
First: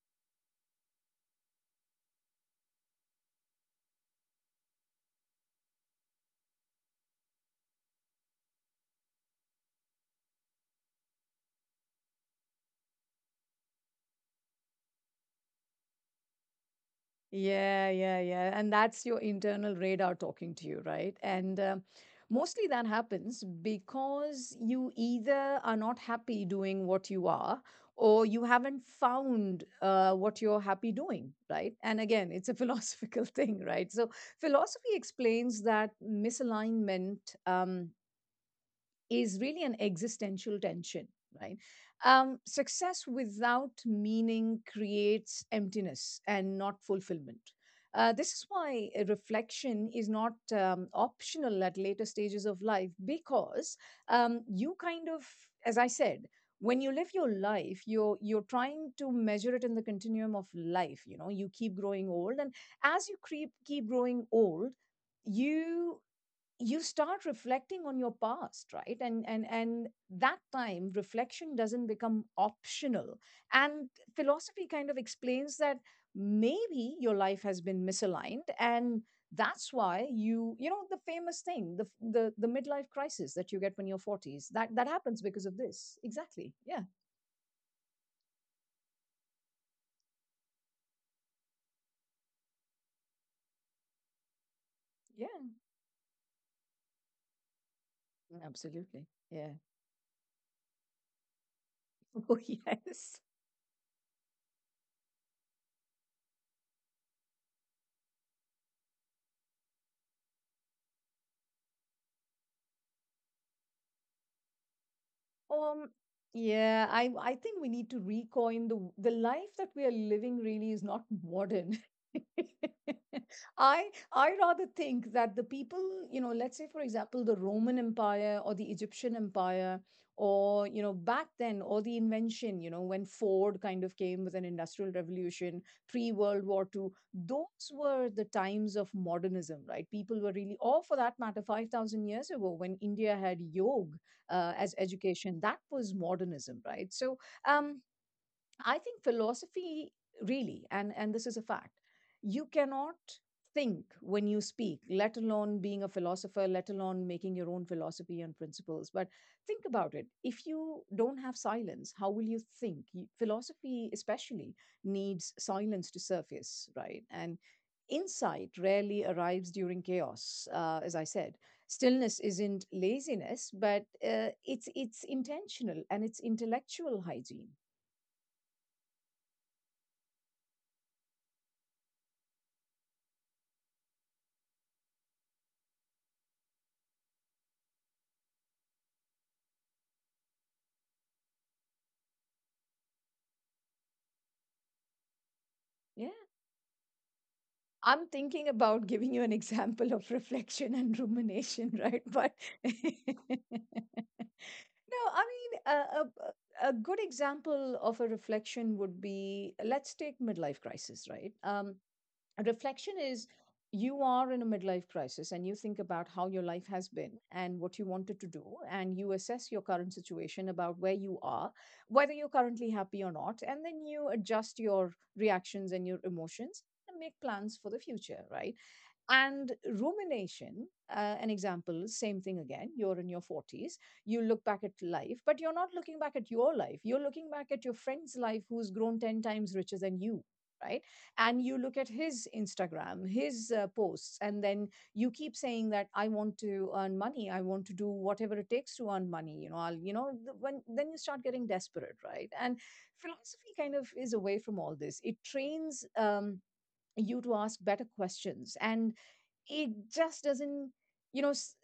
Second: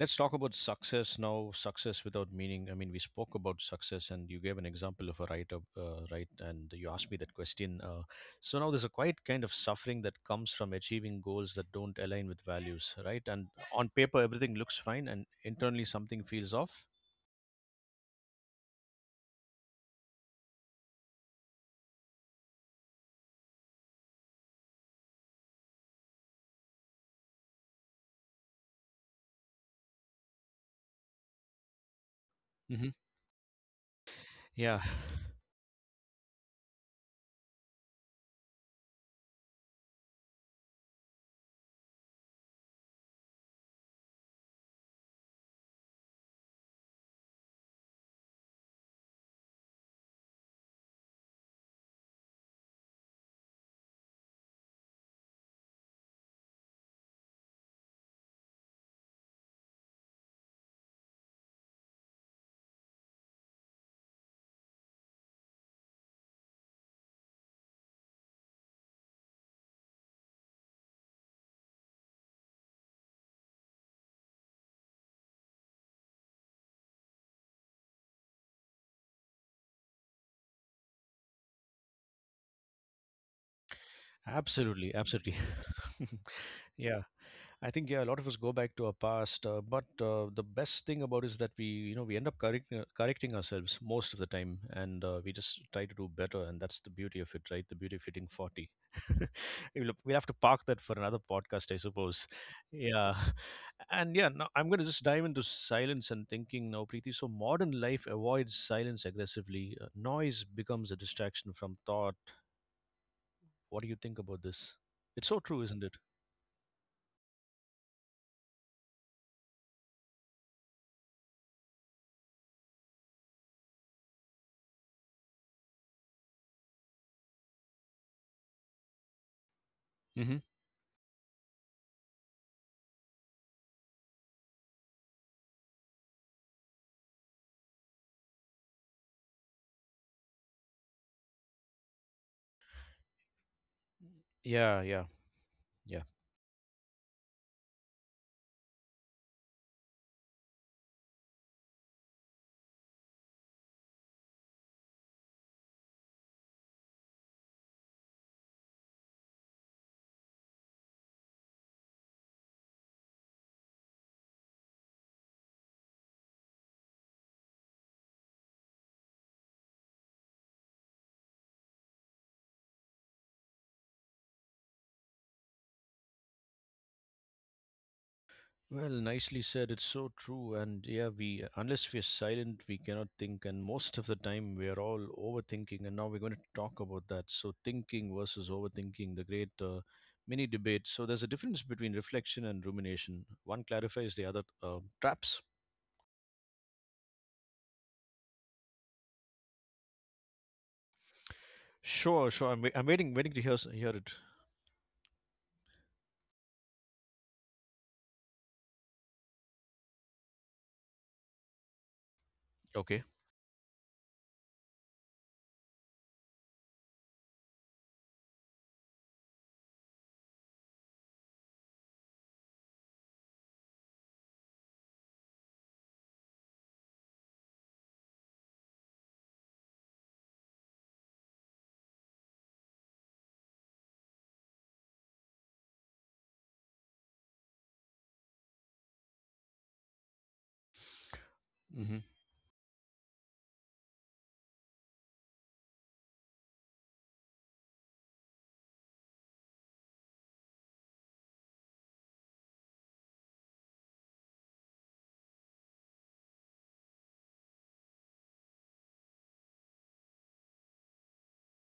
Speaker 1: let's talk about success now. Success without meaning. I mean, we spoke about success, and you gave an example of a writer, right? And you asked me that question. So now there's a quite kind of suffering that comes from achieving goals that don't align with values, right? And on paper, everything looks fine, and internally, something feels off.
Speaker 2: Yeah, yeah, yeah. And that's your internal radar talking to you, right? And mostly that happens because you either are not happy doing what you are, or you haven't found what you're happy doing, right? And again, it's a
Speaker 1: Hmm.
Speaker 2: philosophical thing, right? So
Speaker 1: Yeah,
Speaker 2: philosophy explains that misalignment. Um, is really an existential tension, right? Success without meaning creates emptiness and not fulfillment. This is why reflection is not optional at later stages of life, because you kind of, as I said, when you live your life, you're trying to measure it in the continuum of life. You know, you keep growing old, and as you keep growing old, you you start reflecting on your past, right? And that time reflection doesn't become optional, and philosophy kind of explains that maybe your life has been misaligned. And that's why, you know, the famous thing, the midlife crisis that you get when you're 40s, that
Speaker 1: absolutely,
Speaker 2: happens
Speaker 1: absolutely.
Speaker 2: because of this exactly. Yeah,
Speaker 1: Yeah, I think yeah, a lot of us go back to our past, but the best thing about it is that we, you know, we end up correcting ourselves most of the time, and
Speaker 2: yeah,
Speaker 1: we just try to do better, and that's the beauty of it, right? The beauty of hitting 40.
Speaker 2: absolutely, yeah.
Speaker 1: We'll have to park that for another podcast, I suppose.
Speaker 2: Oh
Speaker 1: Yeah,
Speaker 2: yes.
Speaker 1: and yeah, now I'm going to just dive into silence and thinking now, Preeti. So modern life avoids silence aggressively. Noise becomes a distraction from thought. What do you think about this? It's so true, isn't
Speaker 2: Um,
Speaker 1: it?
Speaker 2: yeah, I think we need to recoin the life that we are living really is not modern. I rather think that the people, you know, let's say for example the Roman Empire or the Egyptian Empire,
Speaker 1: Hmm.
Speaker 2: or you know, back then, or the invention, you know, when Ford kind of came with an industrial revolution, pre-World War Two, those were the times of modernism, right? People were really, or for that matter 5000 years ago when India had yog as
Speaker 1: Yeah, yeah,
Speaker 2: education. That was
Speaker 1: yeah.
Speaker 2: modernism, right? So um, I think philosophy really, and this is a fact, you cannot think when you speak, let alone being a philosopher, let alone making your own philosophy and principles. But think about it. If you don't have silence, how will you think? Philosophy, especially, needs silence to surface, right? And insight rarely arrives during chaos, as I said. Stillness isn't laziness, but it's intentional and it's intellectual hygiene.
Speaker 1: Well, nicely said. It's so true. And yeah, we unless we're silent, we cannot think. And most of the time, we are all overthinking. And now we're going to talk about that. So, thinking versus overthinking, the great mini debate. So, there's a difference between reflection and rumination. One clarifies, the other traps.
Speaker 2: Yeah, I'm thinking about giving you an example of reflection and rumination, right?
Speaker 1: Sure,
Speaker 2: But
Speaker 1: sure. I'm waiting, waiting to hear it.
Speaker 2: no, I mean, a good example of a reflection would be let's take midlife crisis, right? Reflection
Speaker 1: Okay.
Speaker 2: is you are in a midlife crisis and you think about how your life has been and what you wanted to do, and you assess your current situation about where you are, whether you're currently happy or not, and then you adjust your reactions and your emotions and make plans for the future, right? And rumination, an example, same thing again. You're in your 40s, you look back at life, but you're not looking back at your life. You're looking back at your friend's life who's grown 10 times richer than you, right? And you look at
Speaker 1: Hmm.
Speaker 2: his Instagram, his posts, and then you keep saying that I want to earn money. I want to do whatever it takes to earn money. You know, I'll, you know, when then you start getting desperate, right? And philosophy kind of is away from all this. It trains. You to ask better questions, and it just doesn't, you know s-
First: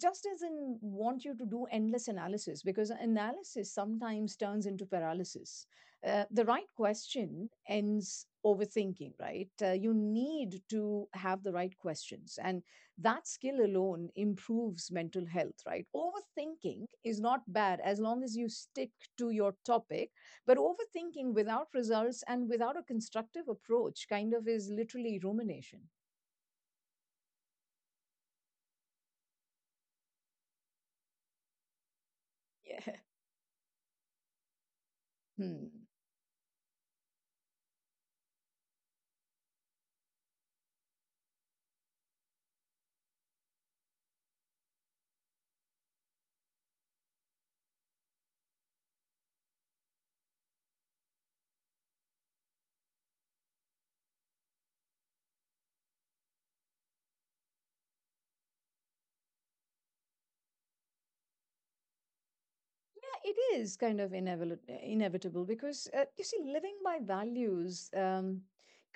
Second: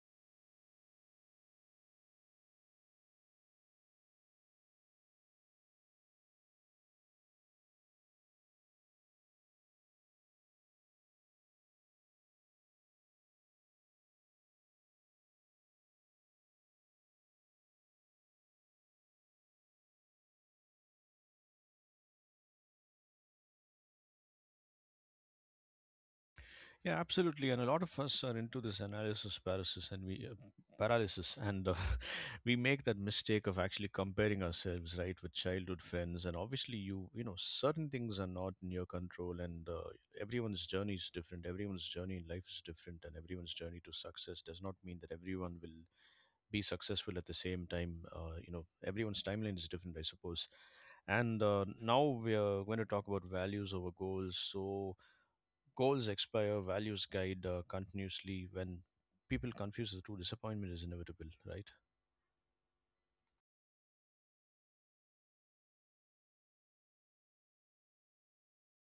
Speaker 2: just doesn't want you to do endless analysis because analysis sometimes turns into paralysis. The right question ends overthinking, right? You need to have the right questions, and that skill alone improves mental health, right? Overthinking is not bad as long as you stick to your topic, but overthinking without results and without a constructive approach kind of is literally rumination.
Speaker 1: Yeah, absolutely. And a lot of us are into this analysis paralysis, and we paralysis, and we make
Speaker 2: Yeah.
Speaker 1: that mistake of actually comparing ourselves, right, with
Speaker 2: Hmm.
Speaker 1: childhood friends. And obviously, you know, certain things are not in your control, and everyone's journey is different. Everyone's journey in life is different, and everyone's journey to success does not mean that everyone will be successful at the same time. You know, everyone's timeline is different, I suppose. And now we are going to talk about values over goals. So goals expire, values guide continuously. When people confuse the two, disappointment is inevitable, right?
Speaker 2: Yeah, it is kind of inevitable, inevitable because you see, living by values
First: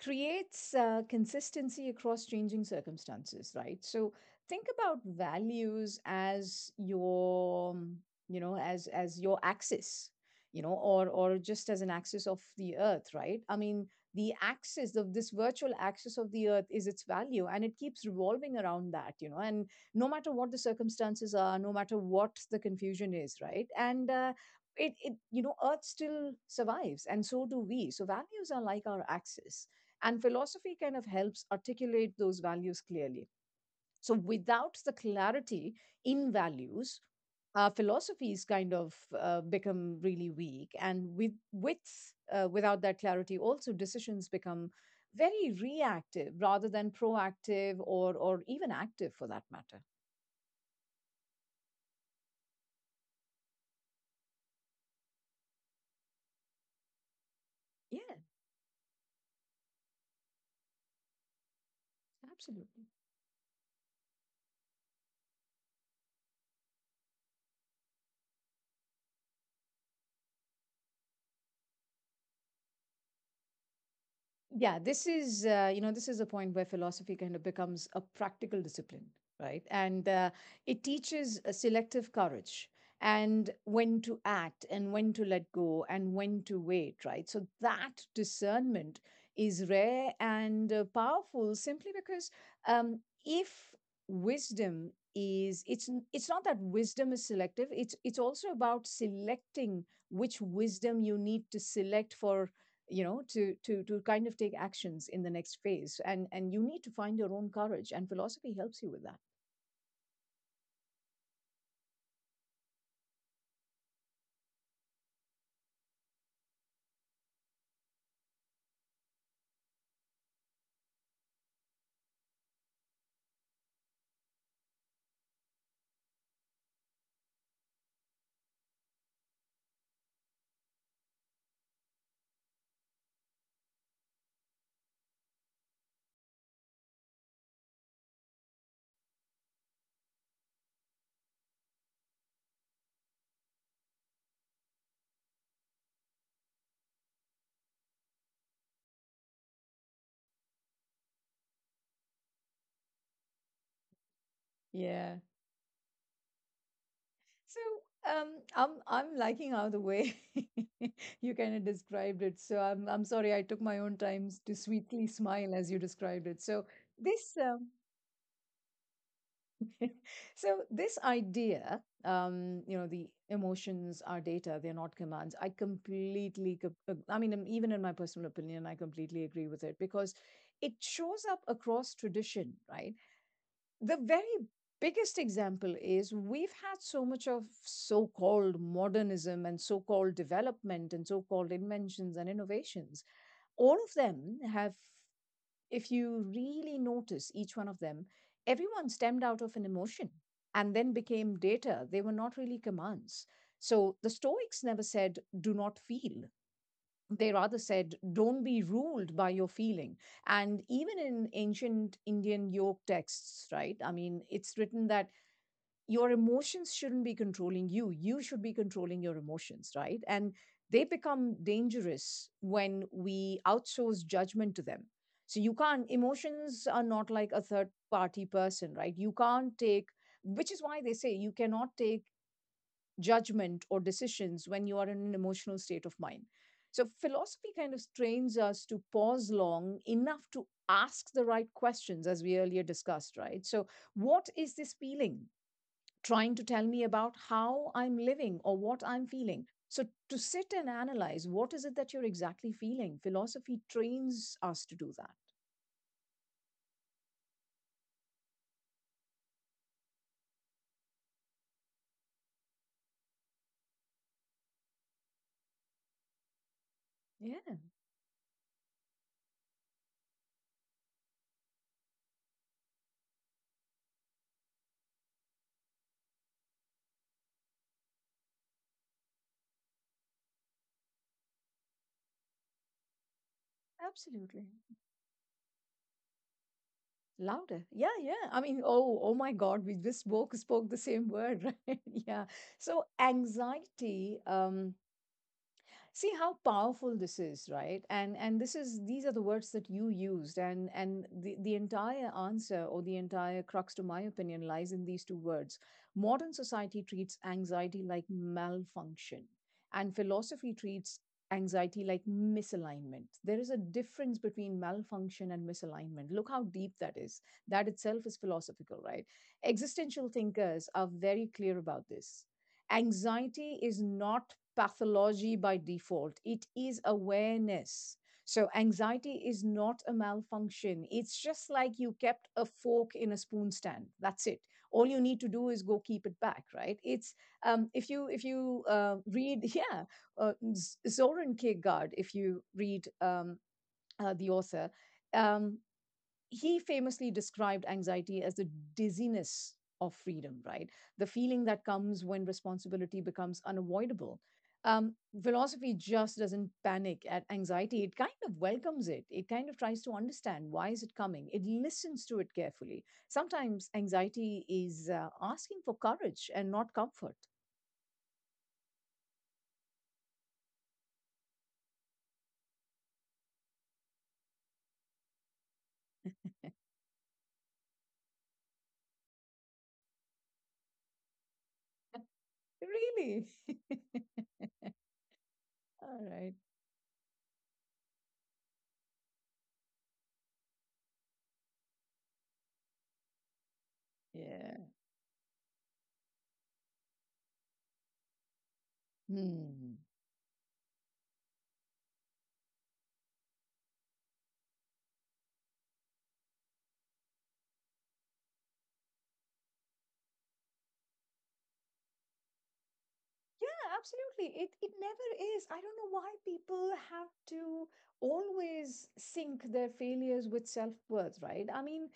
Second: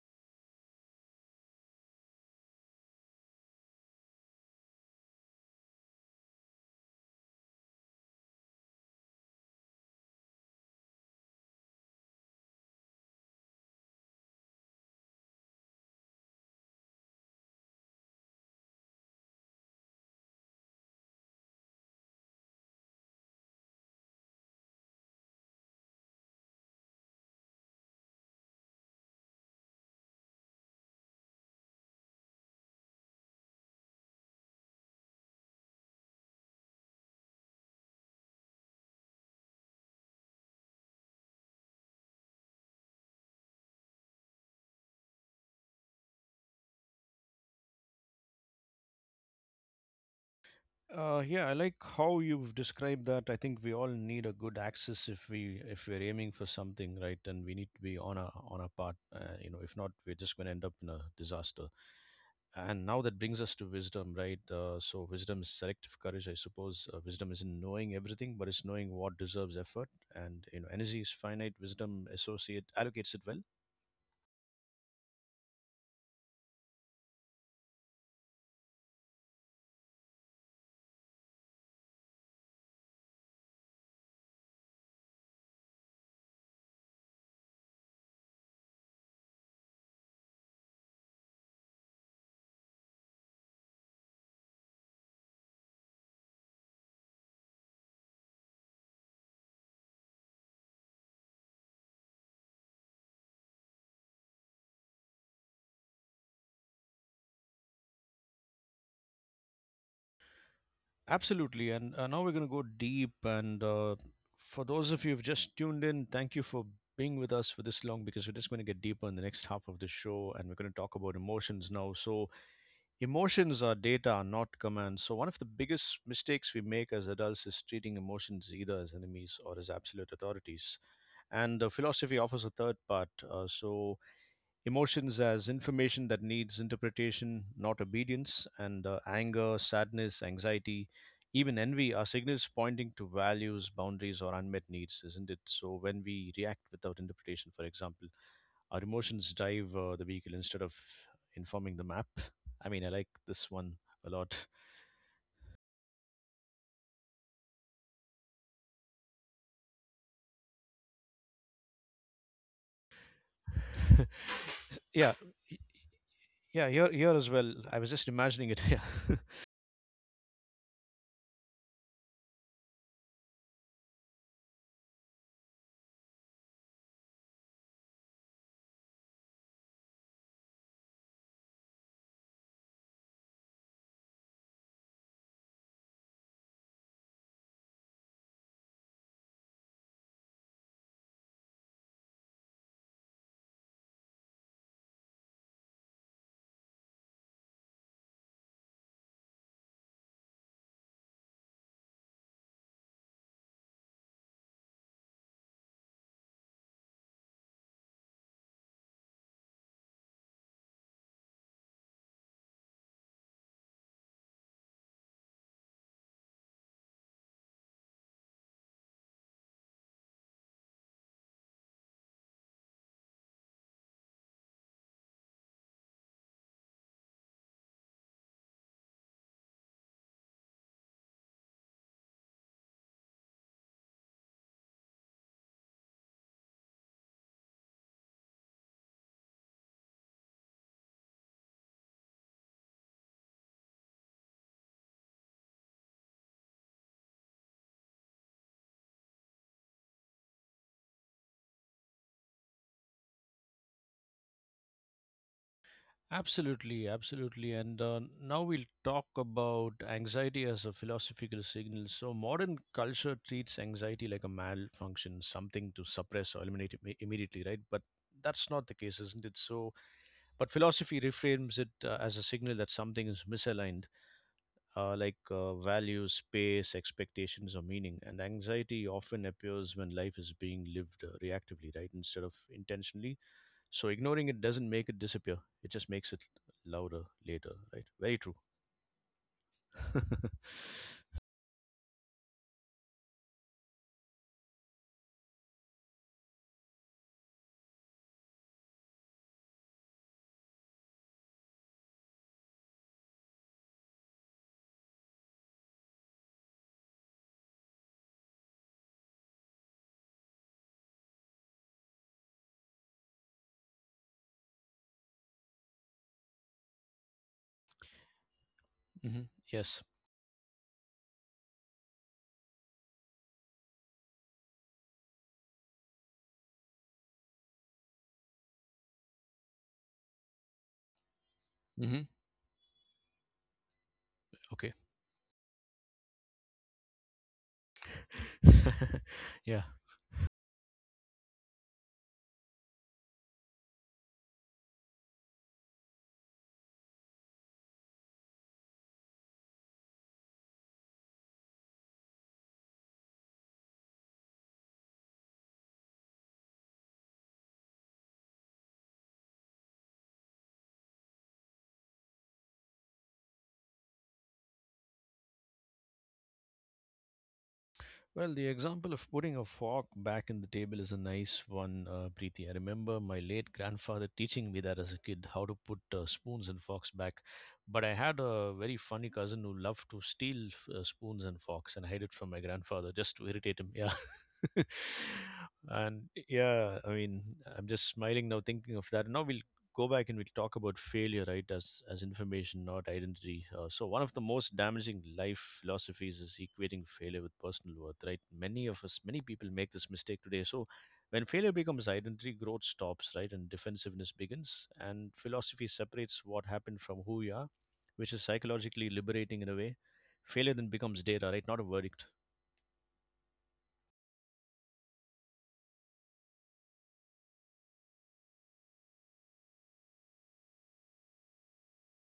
Speaker 2: creates consistency across changing circumstances, right? So think about values as your, you know, as your axis, you know, or just as an axis of the earth, right? I mean, the axis of this virtual axis of the earth is its value, and it keeps revolving around that, you know, and no matter what the circumstances are, no matter what the confusion is, right? And it, it, you know, Earth still survives, and so do we. So values are like our axis, and philosophy kind of helps articulate those values clearly. So without the clarity in values, our philosophies kind of become really weak, and with without that clarity, also decisions become very reactive rather than proactive or even active for that matter.
Speaker 1: Yeah, I like how you've described that. I think we all need a good axis if we if we're aiming for something, right? And we need to be on
Speaker 2: Yeah,
Speaker 1: our path. You know, if not, we're just going to end up in a disaster. And
Speaker 2: absolutely.
Speaker 1: now that brings us to wisdom, right? So wisdom is selective courage, I suppose. Wisdom isn't knowing everything, but it's knowing what deserves effort. And you know, energy is finite. Wisdom associate allocates it well.
Speaker 2: Yeah, this is you know, this is a point where philosophy kind of becomes a practical discipline, right? And it teaches a selective courage and when to act and when to let go and when to wait, right? So that discernment is rare and powerful simply because um, if wisdom is, it's not that wisdom is selective, it's also about selecting which wisdom you need to select for, you know, to to kind of take actions in the next phase, and you need to find your own courage, and philosophy helps you with that.
Speaker 1: Absolutely. And now we're going to go deep. And for those of you who've just tuned in, thank you for being with us for this long, because we're just going to get deeper in the next half of the show, and we're going to talk about emotions now. So, emotions are data, not commands. So, one of the biggest mistakes we make as adults is treating emotions either as enemies or as absolute authorities. And the philosophy offers a third part. So, emotions as information that needs interpretation, not obedience, and anger, sadness, anxiety, even envy are signals pointing to values, boundaries, or unmet needs, isn't it? So, when we react without interpretation, for example, our emotions drive the vehicle instead of informing the map. I mean, I like this one a lot.
Speaker 2: Yeah. So um, I'm liking how the way you kind of described it. So I'm sorry I took my own time to sweetly
Speaker 1: Yeah,
Speaker 2: smile as you described it. So
Speaker 1: yeah, here, here as
Speaker 2: this
Speaker 1: well. I was just imagining it. Yeah.
Speaker 2: so this idea, you know, the emotions are data, they're not commands. I completely I mean, even in my personal opinion I completely agree with it because it shows up across tradition, right? The very biggest example is we've had so much of so-called modernism and so-called development and so-called inventions and innovations. All of them have, if you really notice each one of them, everyone stemmed out of an emotion and then became data. They were not really commands. So the Stoics never said, do not feel. They rather said, don't be ruled by your feeling. And even in ancient Indian yoke texts, right? I mean, it's written that your emotions shouldn't be controlling you. You should be controlling your emotions, right? And they become dangerous when we outsource judgment to them. So you can't, emotions are not like a third party person, right? You can't take, which is why they say you cannot take judgment or decisions when you are in an emotional state of mind. So philosophy kind of trains us to pause long enough to ask the right questions, as we earlier discussed, right? So, what is this feeling trying to tell me about how I'm living or what I'm feeling? So, to sit and analyze what is it that you're exactly feeling, philosophy trains us to do that.
Speaker 1: Absolutely, absolutely. And now we'll talk about anxiety as a philosophical signal. So, modern culture treats anxiety like a malfunction, something to suppress or eliminate immediately,
Speaker 2: Yeah,
Speaker 1: right? But that's not the case, isn't it? So, but philosophy reframes it as a signal that something is misaligned, like values, space, expectations, or meaning. And anxiety often appears when life is being lived reactively, right, instead of intentionally, so ignoring it
Speaker 2: absolutely.
Speaker 1: doesn't make it disappear. It just makes it louder later,
Speaker 2: Louder.
Speaker 1: right?
Speaker 2: Yeah,
Speaker 1: Very
Speaker 2: yeah.
Speaker 1: true.
Speaker 2: I mean, oh, oh my God, we just spoke spoke the same word, right? Yeah. So anxiety, see how powerful this is, right? And this is, these are the words that you used, and the entire answer or the entire crux to my opinion lies in these two words. Modern society treats anxiety like malfunction, and philosophy treats anxiety like misalignment. There is a difference between malfunction and misalignment. Look how deep that is. That itself is philosophical, right?
Speaker 1: Hmm. Yes.
Speaker 2: Existential thinkers are very clear about this. Anxiety is not pathology by default, it is awareness. So, anxiety is not a malfunction. It's just like you
Speaker 1: Hmm.
Speaker 2: kept a fork in a spoon stand. That's it.
Speaker 1: Okay.
Speaker 2: All you need to do is go keep it back, right? It's if you read,
Speaker 1: Yeah.
Speaker 2: yeah, Zoran Kierkegaard. If you read the author, um, he famously described anxiety as the dizziness of freedom, right? The feeling that comes when responsibility becomes unavoidable. Um, Philosophy just doesn't panic at anxiety. It kind of welcomes it. It kind of tries to understand why is it coming. It listens to it carefully. Sometimes anxiety is asking for courage and not comfort.
Speaker 1: Well, the example of putting a fork back in the table is a nice one, Preeti. I remember my late grandfather teaching me that as a kid, how to put spoons and forks back. But I had a very funny cousin who loved to steal spoons and forks and hide it from my grandfather just to
Speaker 2: Really?
Speaker 1: irritate him. Yeah. And
Speaker 2: All right.
Speaker 1: yeah, I mean, I'm just smiling now thinking of that. Now we'll go back and we'll talk about failure, right, as information, not identity. So, one of the most
Speaker 2: Yeah.
Speaker 1: damaging life philosophies is equating failure with personal worth, right? Many people make
Speaker 2: Hmm.
Speaker 1: this mistake today. So, when failure becomes identity, growth stops, right, and defensiveness begins. And philosophy separates what happened from who you are, which is psychologically liberating in a way. Failure then becomes data, right, not a verdict.
Speaker 2: Yeah, absolutely. It never is. I don't know why people have to always sync their failures with self-worth, right? I mean,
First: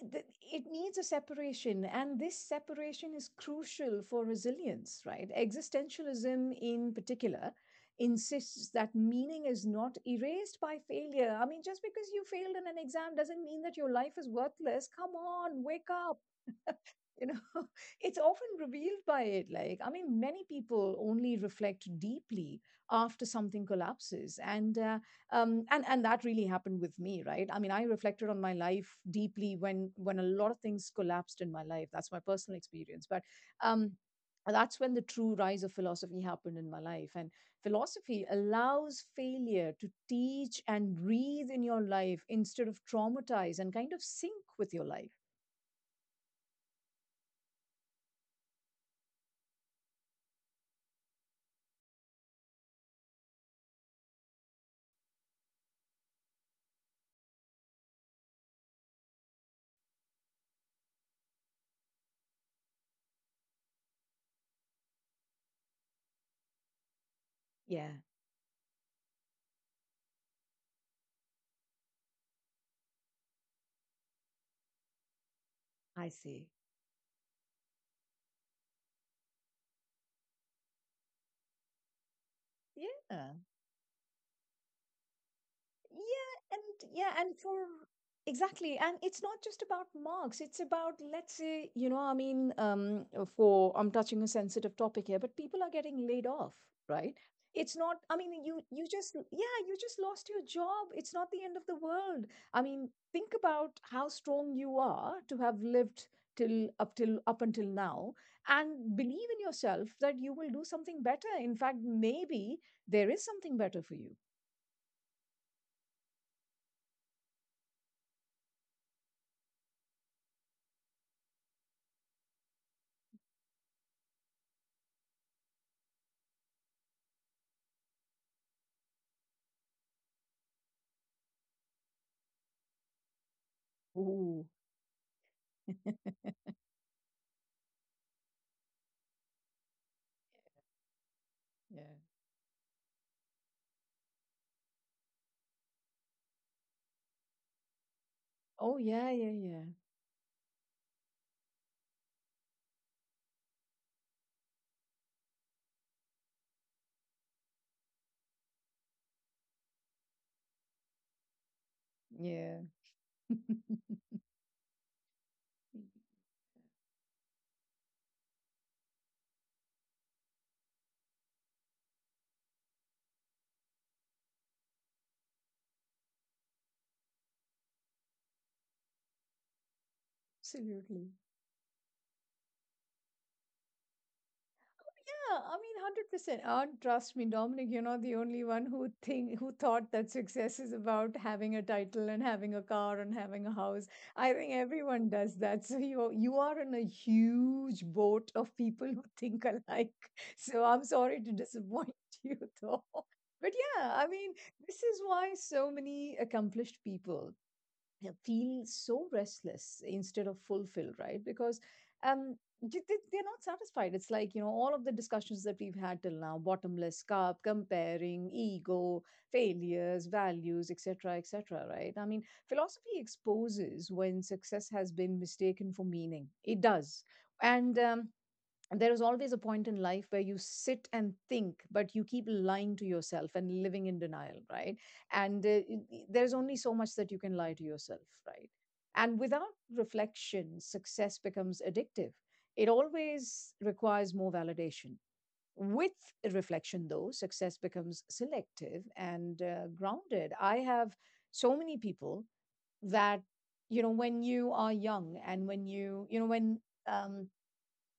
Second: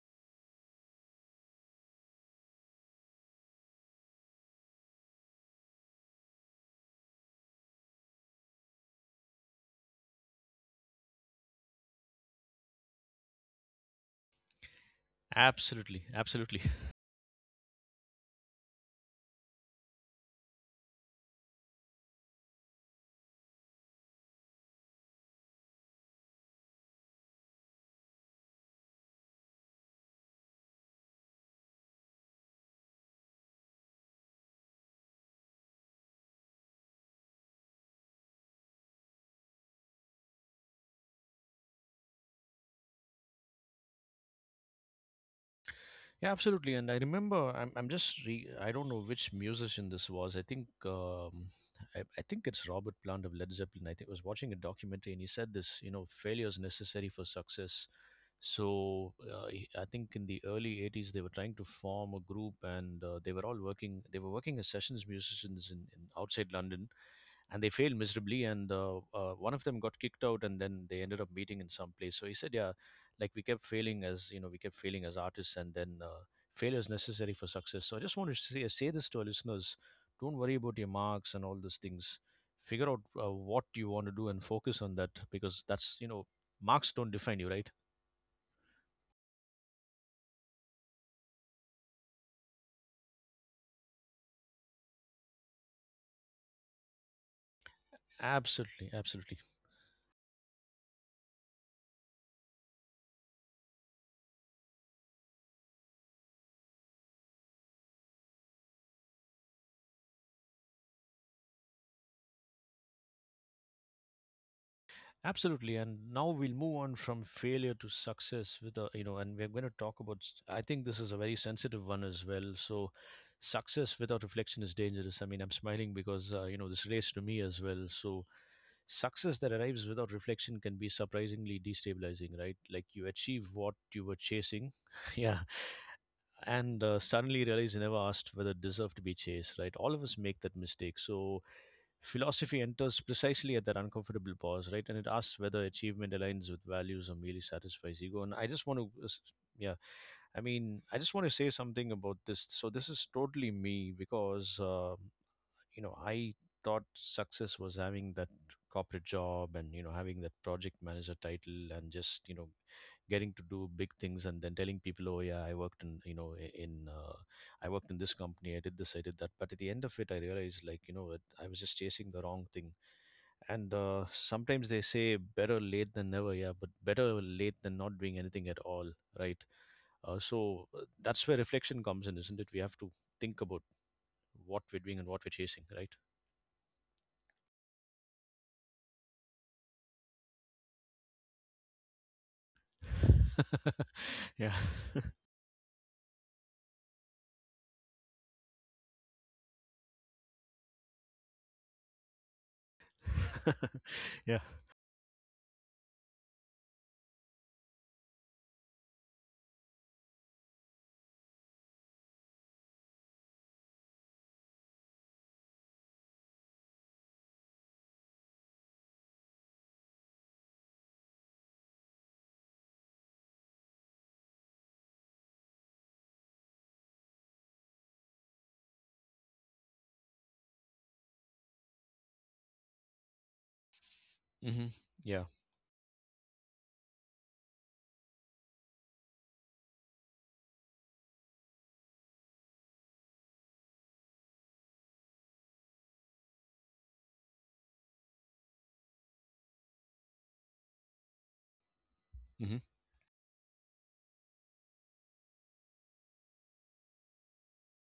Speaker 2: it, th- it needs a separation, and this separation is crucial for resilience, right? Existentialism in particular insists that meaning is not erased by failure. I mean, just because you failed in an exam doesn't mean that your life is worthless. Come on, wake
Speaker 1: Absolutely,
Speaker 2: up,
Speaker 1: absolutely.
Speaker 2: you know. It's often revealed by it. Like, I mean, many people only reflect deeply after something collapses, and that really happened with me, right? I mean, I reflected on my life deeply when a lot of things collapsed in my life. That's my personal experience. But um that's when the true rise of philosophy happened in my life, and philosophy allows failure to teach and breathe in your life instead of traumatize and kind of sync with your life.
Speaker 1: Yeah, absolutely. And I remember, I don't know which musician this was. I think, I think it's Robert Plant of Led Zeppelin. I think I was watching a documentary and he said this, you know, failure is necessary for success. So I think in the early 80s, they were trying to form a group, and they were all working, they were working as sessions musicians in outside London, and they
Speaker 2: Yeah,
Speaker 1: failed miserably, and one of them got kicked out, and then they ended up meeting in some place. So he said, yeah, like we kept failing, as you know we kept failing as artists, and then
Speaker 2: I see.
Speaker 1: failure is necessary for success. So I just want to say this to our listeners: don't worry about your marks and all those things. Figure out
Speaker 2: Yeah.
Speaker 1: what you want to do and focus on that, because that's you know
Speaker 2: Yeah. And
Speaker 1: Marks
Speaker 2: yeah.
Speaker 1: don't
Speaker 2: And
Speaker 1: define you,
Speaker 2: for
Speaker 1: right?
Speaker 2: exactly. And it's not just about marks. It's about, let's say, you know, I mean, for I'm touching a sensitive topic here, but people are getting laid off, right? It's not, I mean, you
Speaker 1: Absolutely,
Speaker 2: just
Speaker 1: absolutely.
Speaker 2: yeah, you just lost your job. It's not the end of the world. I mean, think about how strong you are to have lived till up until now, and believe in yourself that you will do something better. In fact, maybe there is something better for
Speaker 1: Absolutely, and now we'll move on from failure to success with a and we're going to talk about. I think this is a very sensitive one as well. So, success without reflection is dangerous. I mean, I'm smiling because you know this relates to me as well. So, success that arrives without reflection can be surprisingly destabilizing, right? Like, you achieve what you were
Speaker 2: you.
Speaker 1: chasing, yeah, and suddenly realize you never asked whether it deserved to be chased, right? All of us make that mistake. So
Speaker 2: Yeah.
Speaker 1: philosophy enters precisely at that uncomfortable pause, right? And it asks whether achievement aligns with values or merely satisfies ego. And I just
Speaker 2: Oh,
Speaker 1: want to,
Speaker 2: yeah, yeah, yeah.
Speaker 1: yeah, I mean, I just want to say something about this. So this is totally me, because you know, I thought success was having that corporate job, and you know, having that project manager title, and just you know,
Speaker 2: Yeah.
Speaker 1: getting to do big things, and then telling people, oh yeah, I worked in, you know, I- in I worked in this company, I did this, I did that. But at the end of it, I realized, like, you know what, I was just chasing the wrong thing. And sometimes they say better late than never, yeah, but better late than not doing anything at all, right? So
Speaker 2: Absolutely.
Speaker 1: that's where reflection comes in, isn't it? We have to think about what we're doing and what we're
Speaker 2: Yeah, I
Speaker 1: chasing,
Speaker 2: mean,
Speaker 1: right?
Speaker 2: 100%. Trust me, Dominic, you're not the only one who think who thought that success is about having a title and having a car and having a house. I think
Speaker 1: Yeah.
Speaker 2: everyone does that. So you are in a huge boat of people who think alike. So I'm sorry to disappoint you though. But yeah, I mean,
Speaker 1: Yeah.
Speaker 2: this is why so many accomplished people feel so restless instead of fulfilled, right? Because um, they, they're not satisfied. It's like, all of the discussions that we've had till now: bottomless cup, comparing, ego, failures, values, etc., etc., right? I mean, philosophy exposes when success has been mistaken for meaning. It does. And um, and there is always a point in life where you sit and think, but you keep lying to yourself and living in denial,
Speaker 1: Hmm.
Speaker 2: right?
Speaker 1: Yeah.
Speaker 2: and uh, there's only so much that you can lie to yourself, right? And without reflection, success becomes addictive. It always requires more validation. With reflection though, success becomes selective and grounded. I have so many people
Speaker 1: Hmm.
Speaker 2: that, you know, when you are young, and when you know when um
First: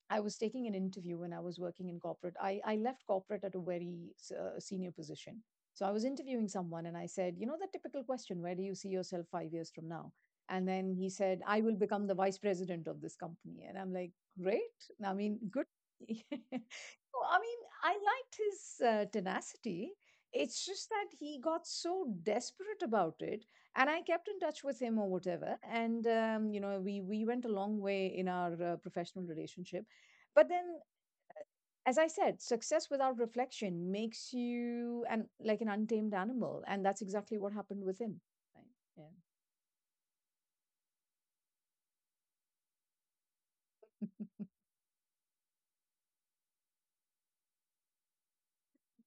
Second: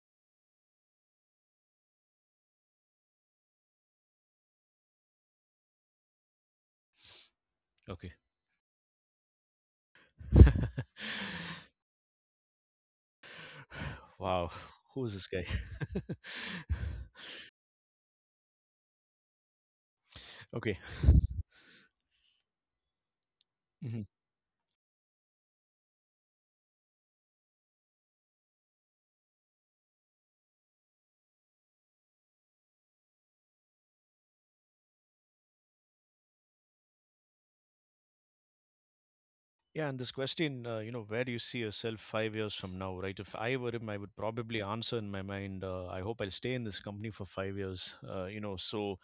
Speaker 2: I was taking an interview when I was working in corporate. I left corporate at a very senior position. So I was interviewing someone and I said, you know, the typical
Speaker 1: Okay.
Speaker 2: question: where do you see yourself 5 years from now? And then he said, I will become the vice president of this company. And I'm like,
Speaker 1: Wow,
Speaker 2: great.
Speaker 1: who
Speaker 2: I
Speaker 1: is this
Speaker 2: mean,
Speaker 1: guy?
Speaker 2: good. So, I mean, I liked his tenacity. It's
Speaker 1: Okay.
Speaker 2: just that he got so desperate about it. And I
Speaker 1: Mhm.
Speaker 2: kept in touch with him or whatever. And you know, we went a long way in our professional relationship. But then, as I said, success without reflection makes you an like an untamed animal, and that's exactly what happened with him. Right?
Speaker 1: Yeah, and this question, you know, where do you see yourself 5 years from now, right? If I were him, I would probably answer in my mind, I hope I'll stay in this company for 5 years, you know, so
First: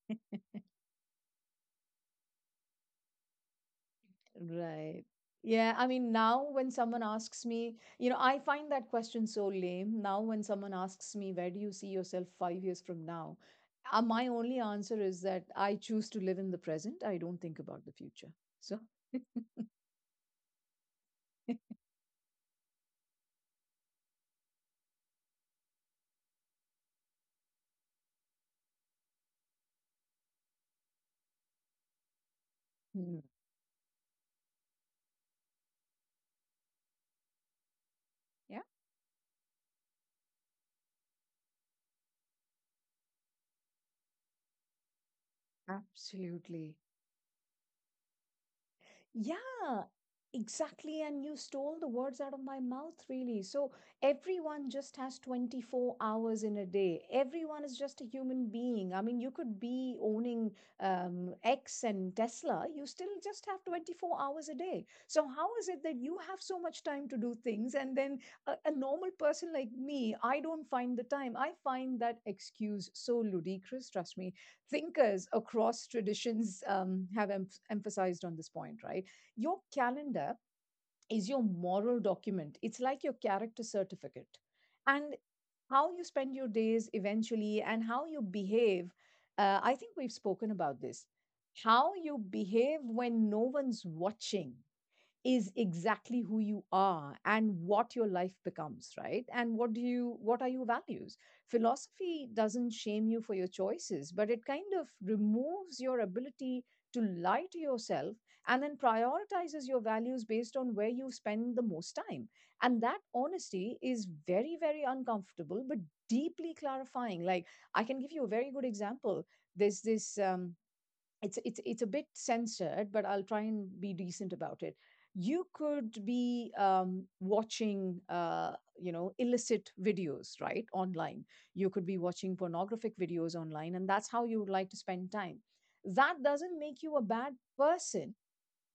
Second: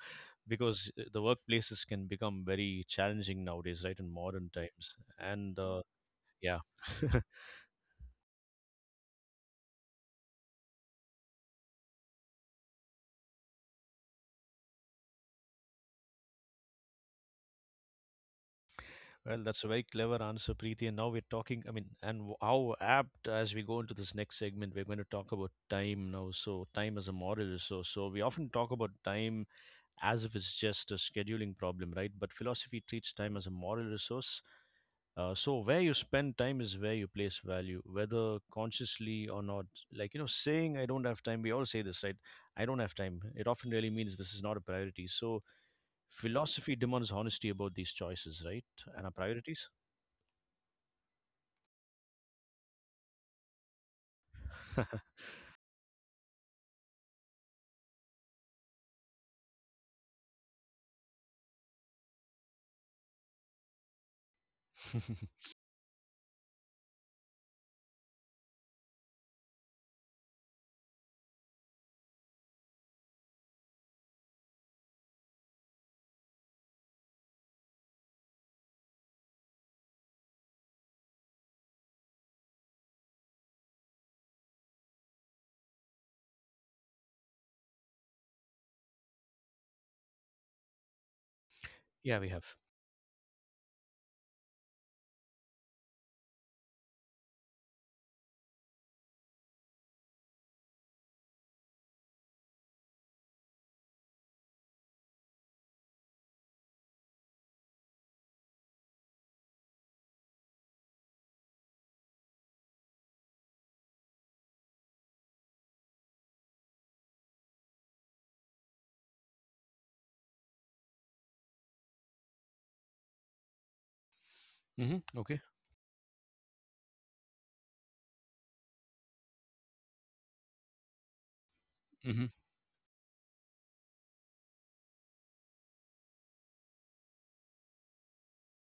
Speaker 1: because the workplaces can become very challenging nowadays, right, in modern
Speaker 2: Yeah.
Speaker 1: times.
Speaker 2: Right.
Speaker 1: And
Speaker 2: Yeah, I mean, now
Speaker 1: yeah.
Speaker 2: when someone asks me, you know, I find that question so lame. Now, when someone asks me, where do you see yourself 5 years from now? My only answer is that I choose to live in the present. I don't think about the future. So,
Speaker 1: Well, that's a very clever answer, Preeti. And now we're talking, I mean, and how apt, as we go into this next segment, we're going to talk about time now. So, time as a moral resource. So, we often talk about time as if it's just a scheduling problem, right? But philosophy treats
Speaker 2: Mm,
Speaker 1: time as a moral resource. So, where you spend time is where you place value, whether
Speaker 2: yeah,
Speaker 1: consciously or not. Like, you know, saying, I don't have time, we all say this, right? I don't have time. It often really means this is not a priority. So, philosophy
Speaker 2: absolutely.
Speaker 1: demands honesty about these choices, right? And our priorities.
Speaker 2: Yeah, exactly. And you stole the words out of my mouth, really. So everyone just has 24 hours in a day. Everyone is just a human being. I mean, you could be owning X and Tesla, you still just have 24 hours a day. So, how is it that you have so much time to do things? And then a normal person like me, I don't find the time. I find that excuse so ludicrous. Trust me, thinkers across traditions have emphasized on this point, right? Your calendar is your moral document, it's like your character certificate. And how you spend your days eventually and how you behave, I think we've spoken about this. How
Speaker 1: Yeah,
Speaker 2: you
Speaker 1: we have.
Speaker 2: behave when no one's watching is exactly who you are and what your life becomes, right? And what do you, what are your values? Philosophy doesn't shame you for your choices, but it kind of removes your ability to lie to yourself, and then prioritizes your values based on where you spend the most time. And that honesty is very, very uncomfortable but deeply clarifying. Like, I can give you a very good example. There's this it's it's a bit censored, but I'll try and be decent about it.
Speaker 1: Hmm. Okay.
Speaker 2: You could be watching, you know, illicit videos, right, online. You could be
Speaker 1: Hmm.
Speaker 2: watching pornographic videos online, and that's how you would like to spend time. That doesn't make you a bad person,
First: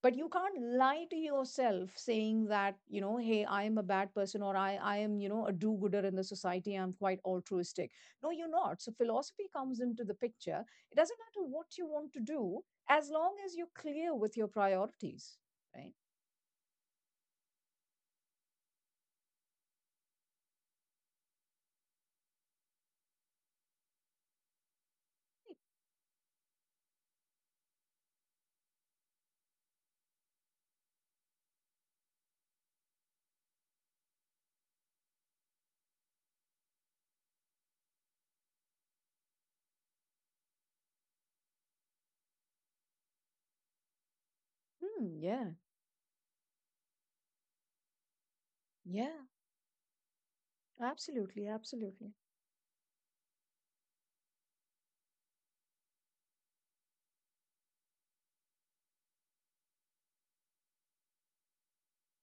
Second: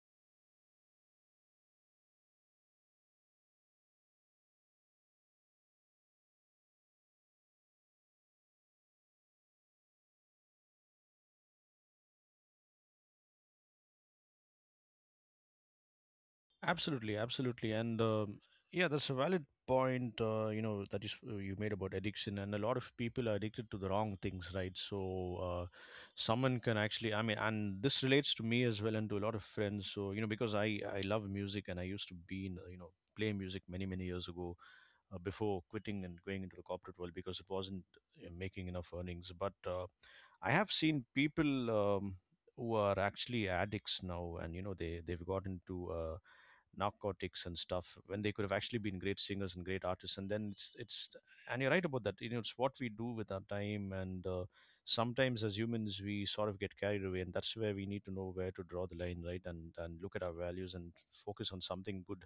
Speaker 2: but you can't lie to yourself saying that, you know, hey, I am a bad person, or I am, you know, a do gooder in the society, I'm quite altruistic. No, you're not. So philosophy comes into the picture. It doesn't matter what you want to do, as long as you're clear with your priorities, right?
Speaker 1: Absolutely, absolutely, and yeah, that's a valid point. You know that you you made about addiction, and a lot of people are addicted to the wrong things, right? So
Speaker 2: Right.
Speaker 1: uh, someone can actually, I mean, and this relates to me as well, and to a lot of friends. So you know, because I love music, and I used to be in you know, play music many many years ago, before quitting and going into the corporate world, because it wasn't making enough earnings, but. I have seen people who are actually addicts now, and you know they
Speaker 2: Hmm,
Speaker 1: they've got
Speaker 2: yeah,
Speaker 1: into narcotics and stuff, when they could have actually been great
Speaker 2: yeah.
Speaker 1: singers and great artists. And then it's
Speaker 2: Absolutely,
Speaker 1: and you're right about
Speaker 2: absolutely,
Speaker 1: that. You know, it's what we do with our time, and sometimes as humans we sort of get carried away, and that's where we need to know where to draw the line, right? And look at our values and focus on something good.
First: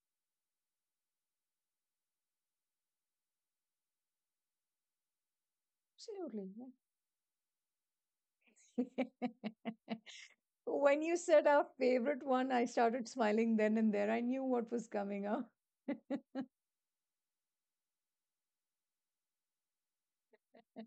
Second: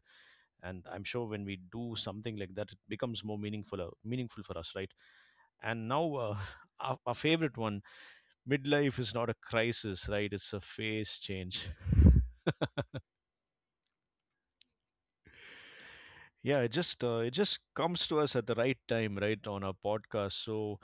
Speaker 1: And I'm sure when we do something like that, it becomes more meaningful, meaningful for us, right? And now
Speaker 2: absolutely.
Speaker 1: our favorite one, midlife is
Speaker 2: Yeah.
Speaker 1: not a crisis, right? It's a
Speaker 2: When you
Speaker 1: phase
Speaker 2: said our
Speaker 1: change.
Speaker 2: favorite one, I started smiling then and there. I knew what was coming up.
Speaker 1: Yeah, it just comes to us at the right time, right, on our podcast. So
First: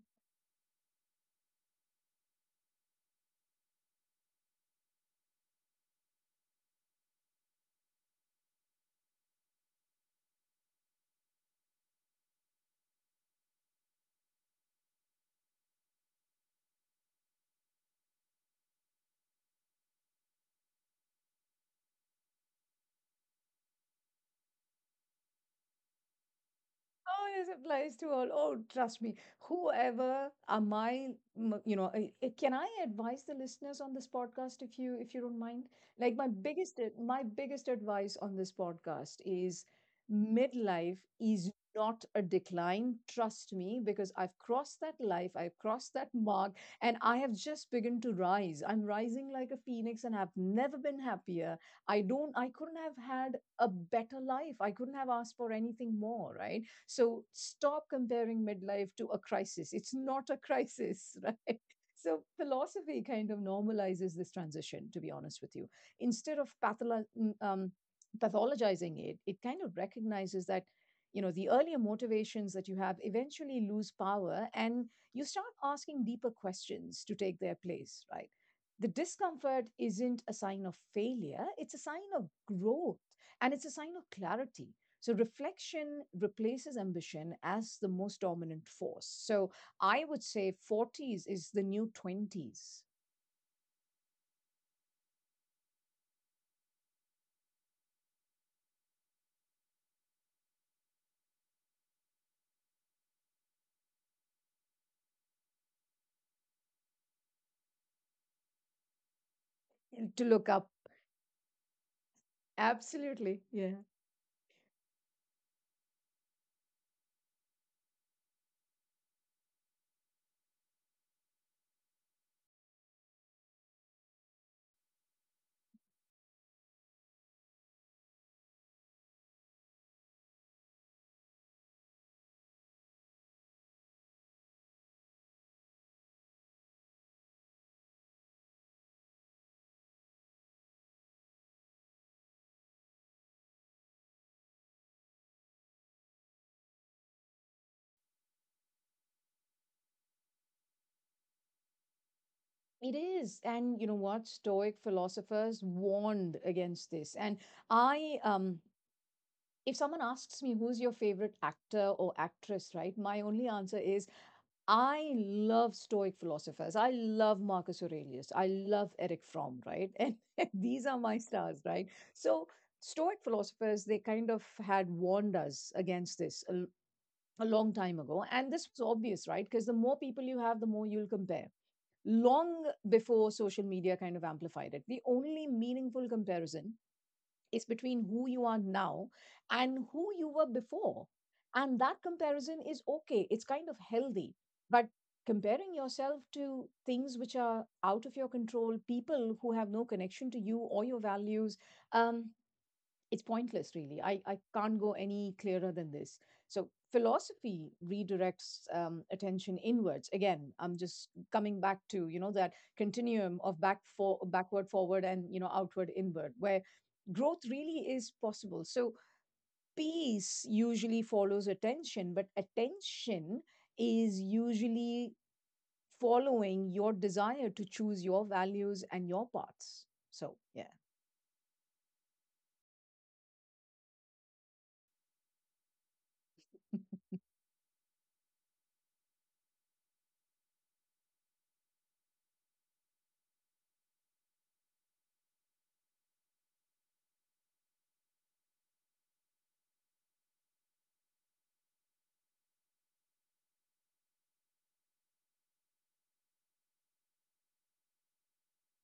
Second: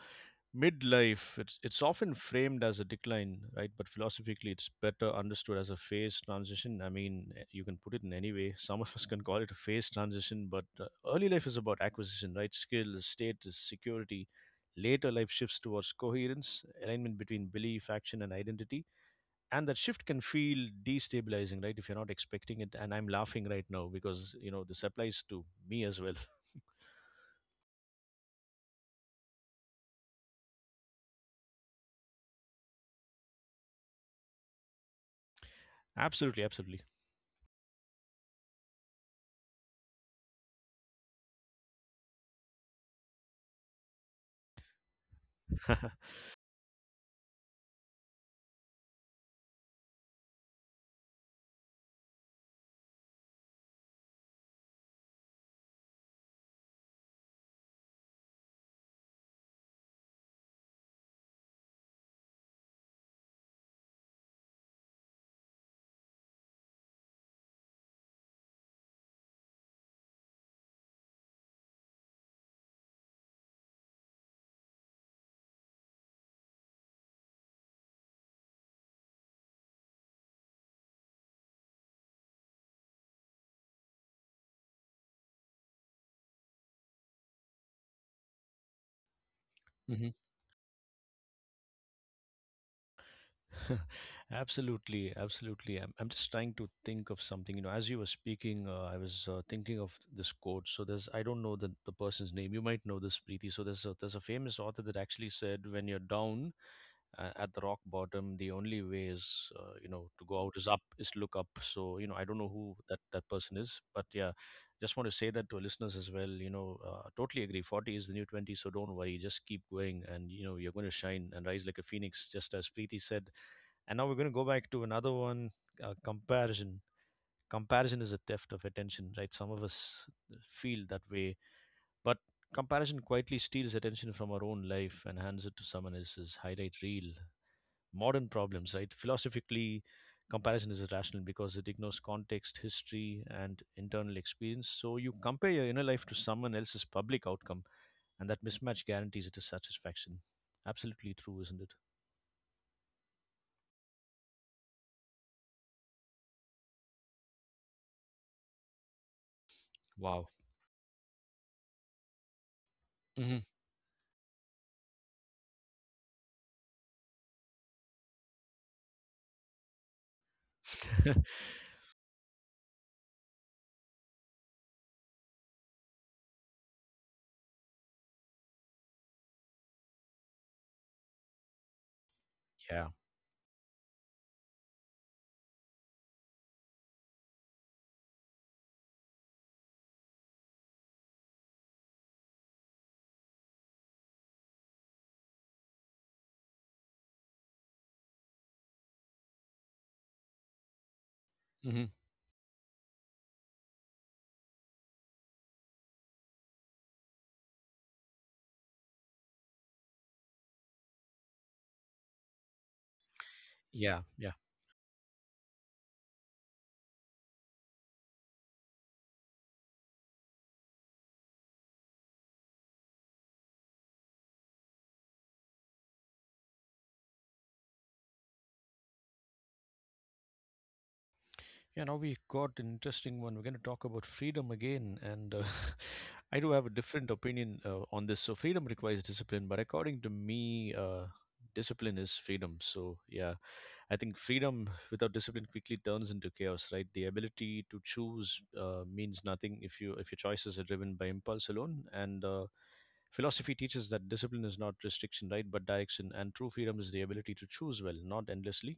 Speaker 1: midlife, it's often framed as a decline, right? But philosophically, it's better understood as a phase transition. I mean, eh, you can put it in any way. Some of us can call it a phase transition, but early life is about acquisition, right? Skill, status, security. Later life shifts towards coherence, alignment between belief, action, and identity, and that shift can feel destabilizing, right, if you're not expecting it. And I'm laughing right now, because you know this applies to me as well.
Speaker 2: Oh, this applies to all. Oh, trust me. Whoever am I, you know, can I advise the listeners on this podcast, if you, if you don't mind? Like, my
Speaker 1: Absolutely,
Speaker 2: biggest,
Speaker 1: absolutely.
Speaker 2: my biggest advice on this podcast is: midlife is not a decline. Trust me, because I've crossed that life, I've crossed that mark, and I have just begun to rise. I'm rising like a phoenix and have never been happier. I don't, I couldn't have had a better life. I couldn't have asked for anything more, right? So stop comparing midlife to a crisis. It's not a crisis, right? So philosophy kind of normalizes this transition, to be honest with you. Instead of pathologizing it, it kind of recognizes that, you know, the earlier motivations that you have eventually lose power, and you start asking deeper questions to take their place, right? The discomfort isn't a sign of failure, it's a sign of growth, and it's a sign of clarity. So reflection replaces ambition as the most dominant force. So I
Speaker 1: Hmm.
Speaker 2: would say 40s is the new 20s.
Speaker 1: Absolutely, absolutely. I'm just trying to think of something, you know, as you were speaking, I was thinking of this quote. So there's, I don't know the person's name, you might know this, Preeti. So there's a famous author that actually said, when you're down, at the rock bottom, the only way is you know,
Speaker 2: To
Speaker 1: to go
Speaker 2: look
Speaker 1: out
Speaker 2: up.
Speaker 1: is up, is look up. So you know, I don't know who that
Speaker 2: Absolutely.
Speaker 1: person
Speaker 2: Yeah.
Speaker 1: is, but yeah, just want to say that to our listeners as well. You know, totally agree, 40 is the new 20. So don't worry, just keep going, and you know, you're going to shine and rise like a phoenix, just as Preeti said. And now we're going to go back to another one, comparison. Comparison is a theft of attention, right? Some of us feel that way. But comparison quietly steals attention from our own life and hands it to someone else's highlight reel. Modern problems, right? Philosophically, comparison is irrational because it ignores context, history, and internal experience. So you compare your inner life to someone else's public outcome, and that mismatch guarantees it is satisfaction. Absolutely true, isn't it?
Speaker 2: It is. And you know what? Stoic philosophers warned against this. And I, um, if someone
Speaker 1: Wow.
Speaker 2: asks me who's your favorite actor or actress, right? My
Speaker 1: Hmm.
Speaker 2: only answer is I love Stoic philosophers. I love Marcus Aurelius. I love Eric Fromm, right? And these are my stars, right? So, Stoic philosophers, they kind of had warned us against this a long time ago. And this was obvious, right? Because the more people you have, the more you'll compare. Long
Speaker 1: Yeah.
Speaker 2: before social media kind of amplified it, the only meaningful comparison, it's between who you are now and who you were before. And that comparison is okay, it's kind of healthy. But comparing yourself to things which are out of your control, people who have no connection to you or your values,
Speaker 1: Hmm.
Speaker 2: um, it's pointless, really. I can't go any clearer than this. So philosophy redirects attention inwards. Again, I'm just coming back to, you know, that continuum of back
Speaker 1: Yeah.
Speaker 2: for
Speaker 1: Yeah.
Speaker 2: backward, forward, and, you know, outward, inward, where growth really is possible. So peace usually follows attention, but attention is usually following your desire to choose your values and your paths. So
Speaker 1: Yeah, now we got an interesting one. We're going to talk about freedom again, and I do have a
Speaker 2: yeah.
Speaker 1: different opinion on this. So, freedom requires discipline, but according to me, discipline is freedom. So, yeah, I think freedom without discipline quickly turns into chaos. Right, the ability to choose means nothing if you, if your choices are driven by impulse alone. And philosophy teaches that discipline is not restriction, right, but direction. And true freedom is the ability to choose well, not endlessly.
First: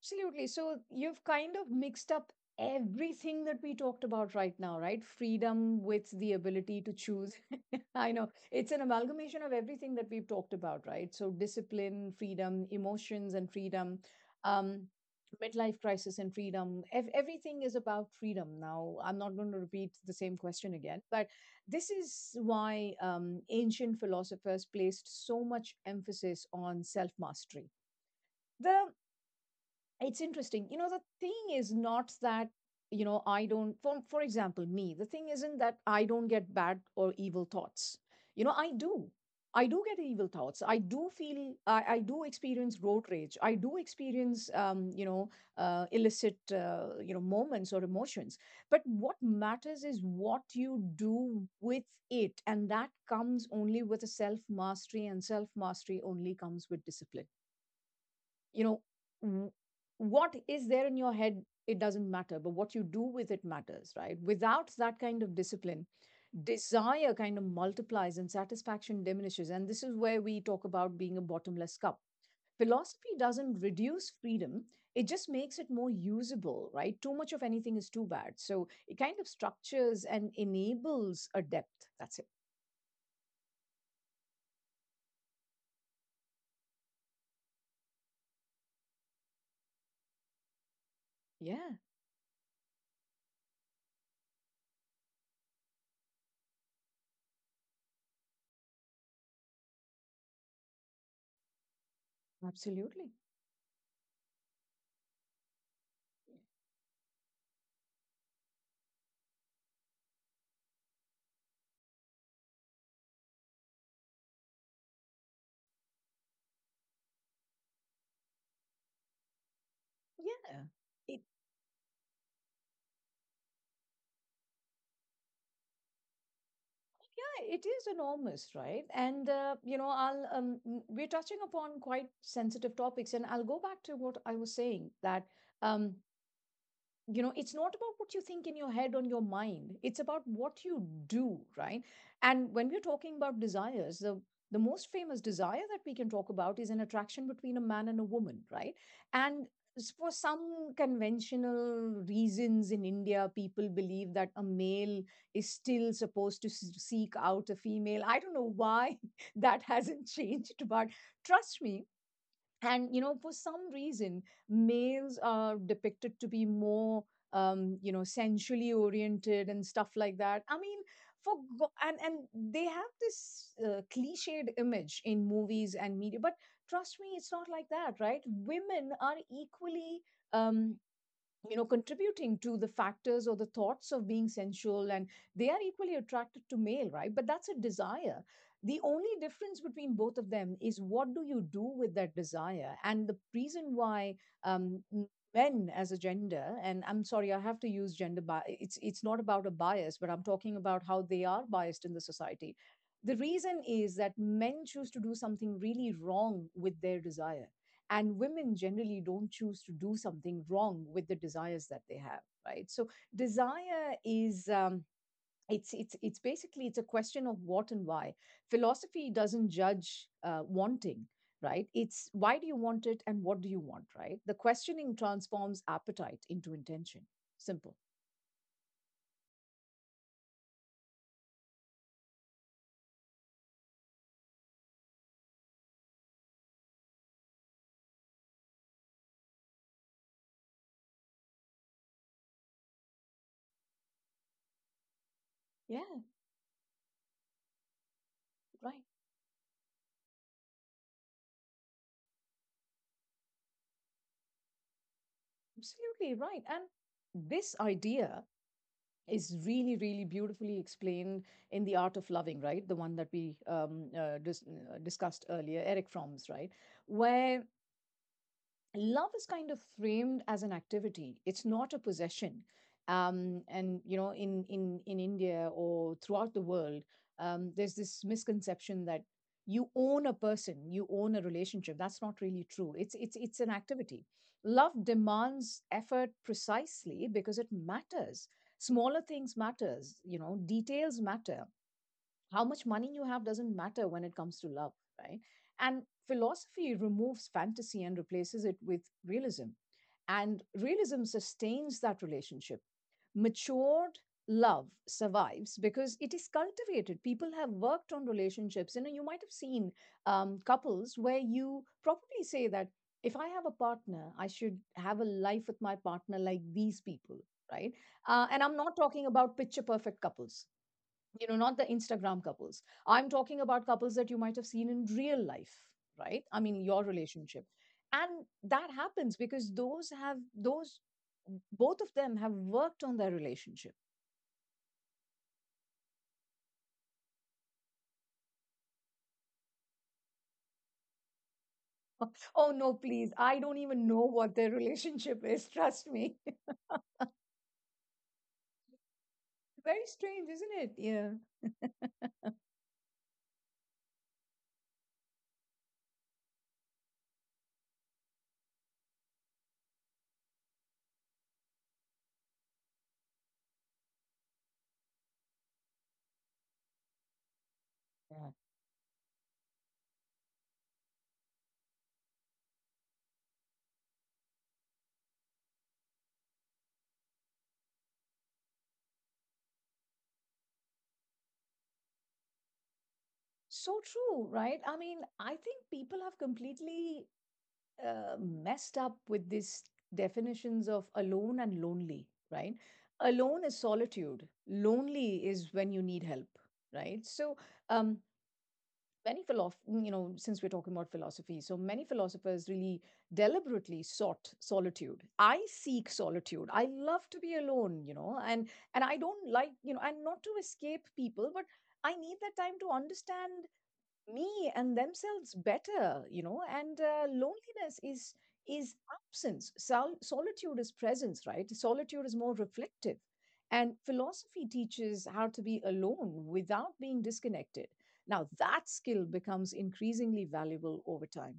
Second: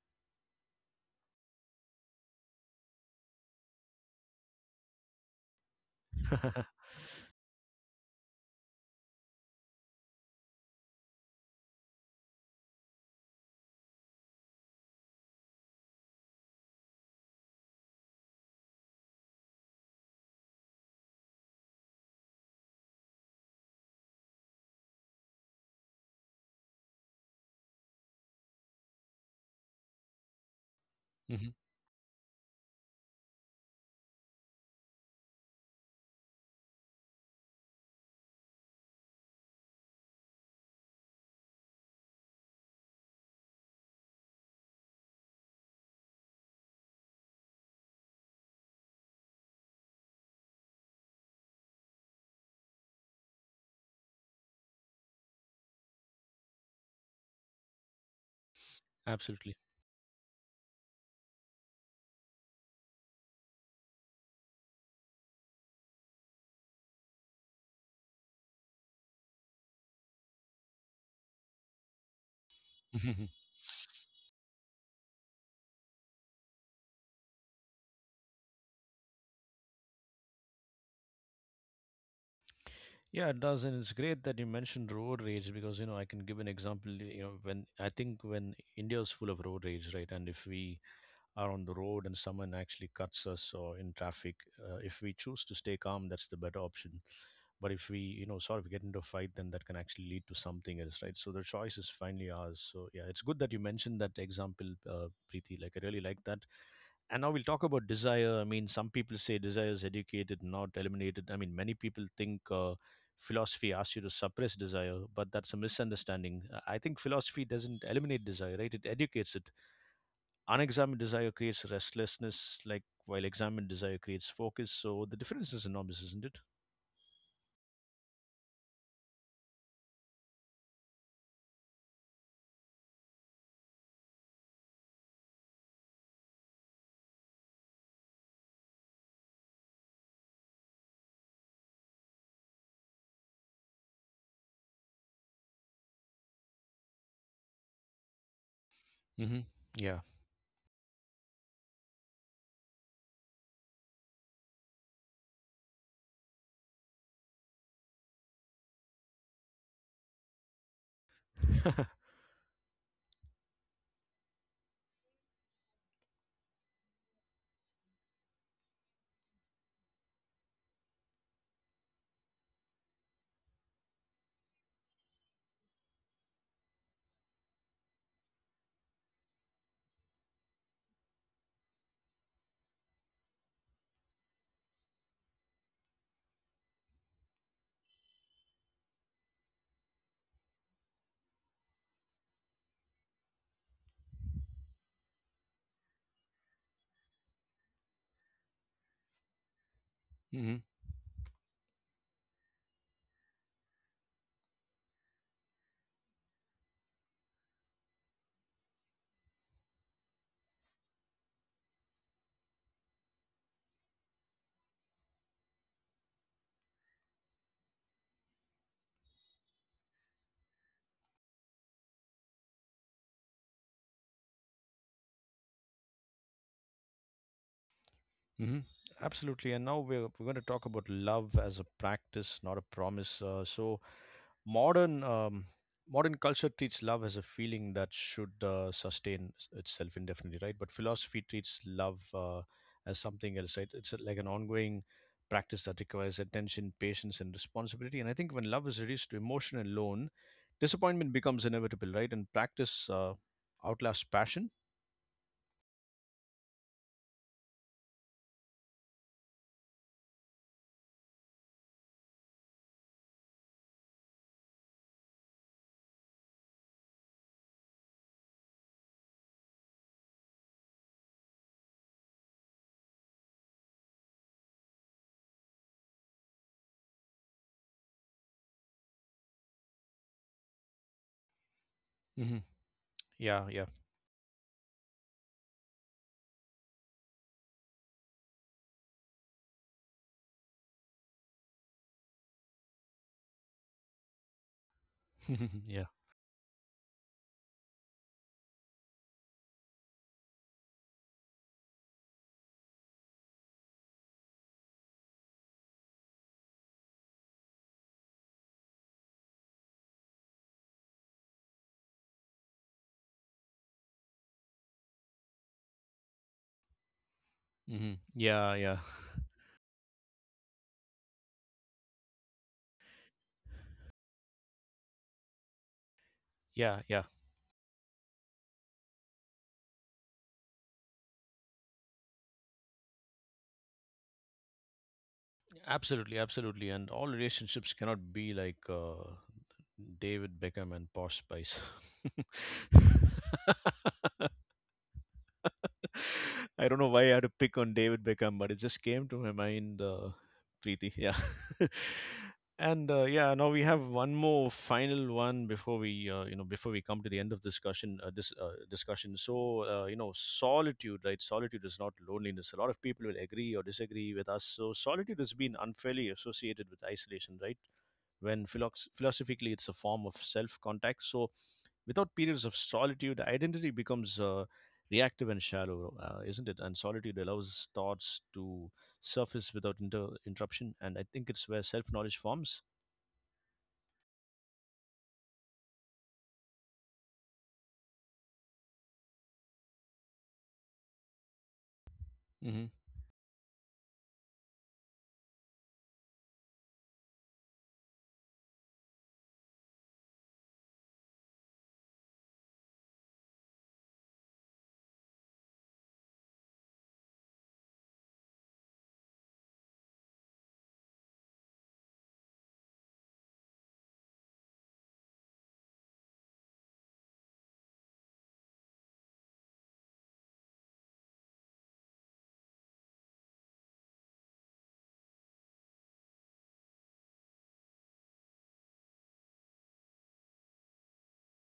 Speaker 2: Absolutely. So you've kind of mixed up everything that we talked about right now, right? Freedom with the ability to choose. I know it's an amalgamation of everything that we've talked about, right? So discipline, freedom, emotions, and freedom. Um, midlife crisis and freedom. Everything is about freedom now. I'm not going to repeat the same question again, but this is why ancient philosophers placed so much emphasis on self mastery. The, it's interesting, you know, the
Speaker 1: Mhm.
Speaker 2: thing is not that, you know, I don't, for example, me, the thing isn't that I don't get bad or evil thoughts. You know, I do. I do get evil thoughts. I do feel, I do experience road rage. I do experience, you know, illicit, you know, moments or emotions, but what matters is what you do with it, and that comes only with a self mastery, and self mastery only comes with discipline, you know.
Speaker 1: Absolutely.
Speaker 2: w- what is there in your head, it doesn't matter, but what you do with it matters, right? Without that kind of discipline, desire kind of multiplies and satisfaction diminishes, and this is where we talk about being a bottomless cup. Philosophy doesn't reduce freedom, it just makes it more usable, right? Too much of anything is too bad. So it kind of structures and enables a depth, that's it.
Speaker 1: Yeah, it does, and it's great that you mentioned road rage, because you know I can give an example. You know, when I think, when India is full of road rage, right? And if we are on the
Speaker 2: Yeah,
Speaker 1: road and someone actually cuts us or in traffic, if we choose to stay calm, that's the better option. But if we, you know, sort of get into a fight, then that can actually lead to something else, right? So the choice is finally ours. So yeah,
Speaker 2: absolutely.
Speaker 1: it's good that you mentioned that example, Preeti. Like, I really like that. And now we'll talk about desire. I mean, some people say desire is educated, not eliminated. I mean, many people think philosophy asks you to suppress desire, but that's a misunderstanding. I think philosophy doesn't eliminate desire, right? It educates it.
Speaker 2: Yeah,
Speaker 1: Unexamined
Speaker 2: it,
Speaker 1: desire creates restlessness, like, while examined desire creates focus. So the difference is enormous, isn't it?
Speaker 2: yeah, it is enormous, right? And you know, I'll we're touching upon quite sensitive topics, and I'll go back to what I was saying, that um, you know, it's not about what you think in your head, on your mind, it's about what you do, right? And when we're talking about desires, the most famous desire that we can talk about is an attraction between a man and a woman, right?
Speaker 1: Mm-hmm.
Speaker 2: And
Speaker 1: Yeah.
Speaker 2: for some conventional reasons in India, people believe that a male is still supposed to seek out a female. I don't know why that hasn't changed, but trust me, and, you know, for some reason, males are depicted to be more, you know, sensually oriented and stuff like that. I mean, for and they have this cliched image in movies and media, but trust me, it's not like that, right? Women are equally, um you know, contributing to the factors or the thoughts of being sensual, and they are equally attracted to male, right? But that's a desire. The only difference between both of them is what do you do with that desire. And the reason why, um, men as a gender, and I'm sorry I have to use gender, it's not about a bias, but I'm
Speaker 1: Mm-hmm.
Speaker 2: talking about how they are biased in the society. The reason is that men choose to do something really wrong with their desire, and women generally don't choose to do something wrong with the desires that they have, right? So desire is, it's, it's basically, it's a question of what and why. Philosophy doesn't judge wanting, right? It's, why do you want it, and what do you want, right? The questioning transforms appetite into intention. Simple.
Speaker 1: Mm-hmm. Absolutely. And now we're going to talk about love as a practice, not a promise. So modern um, modern culture treats love as a feeling that should sustain itself indefinitely, right? But philosophy treats love as something else, right? It's a- like an ongoing practice that
Speaker 2: Yeah,
Speaker 1: requires attention, patience, and responsibility. And I think when love is
Speaker 2: right,
Speaker 1: reduced to emotion alone, disappointment becomes inevitable, right? And practice outlasts passion.
Speaker 2: absolutely, right. And this idea is really, really beautifully explained in The Art of Loving, right? The one that we discussed earlier, Eric Fromm's, right? Where love is kind of framed as an activity, it's not a possession. Um, and you know, in in India, or throughout the world, there's this misconception that you own a person, you own a relationship. That's not
Speaker 1: Hmm.
Speaker 2: really true, it's, it's
Speaker 1: Yeah,
Speaker 2: an
Speaker 1: yeah.
Speaker 2: activity. Love demands effort precisely because it matters. Smaller things matters, you know, details matter. How much money you have doesn't matter when it comes to love, right? And
Speaker 1: Yeah.
Speaker 2: philosophy removes fantasy and replaces it with realism. And realism sustains that relationship. Matured love survives because it is cultivated. People have worked on relationships. You know, you might have seen couples where you probably say that if I have a partner, I should have a life with my partner like these people, right?
Speaker 1: Hmm.
Speaker 2: And
Speaker 1: Yeah,
Speaker 2: I'm
Speaker 1: yeah.
Speaker 2: not talking about picture perfect couples, you know, not the Instagram couples. I'm talking about couples that you might have seen in real life, right? I mean,
Speaker 1: Yeah,
Speaker 2: your
Speaker 1: yeah.
Speaker 2: relationship, and that happens because those have, those, both of them have worked on their relationship.
Speaker 1: Absolutely, absolutely. And all relationships cannot be like David Beckham and Posh Spice.
Speaker 2: Oh no, please, I don't even know what their relationship is, trust me.
Speaker 1: I don't know why I had to pick on David Beckham, but it just came to my mind,
Speaker 2: Very strange, isn't it?
Speaker 1: Preeti.
Speaker 2: Yeah,
Speaker 1: Yeah. And yeah, now we have one more final one before we, you know, before we come to the end of discussion. This discussion. So you know, solitude, right? Solitude is not loneliness. A lot of people will agree or disagree with us. So solitude has been unfairly associated with isolation, right?
Speaker 2: yeah.
Speaker 1: When philo- Philosophically, it's a form of self-contact. So without periods of solitude, identity becomes reactive and shallow, isn't it? And solitude allows thoughts to surface without interruption. And I think it's where self knowledge forms.
Speaker 2: So true, right? I mean, I think people have completely messed up with these definitions of alone and lonely, right? Alone is solitude. Lonely is when you need help, right? So, um, many philosoph you know, since we're talking about philosophy, so many philosophers really deliberately sought solitude. I seek solitude. I love to be alone, you know, and I don't like, you know, and not to escape people, but I need that time to understand me and themselves better, you know. And loneliness is absence. Solitude is presence, right? Solitude is more reflective, and philosophy teaches how to be alone without being disconnected. Now that skill becomes increasingly valuable over time.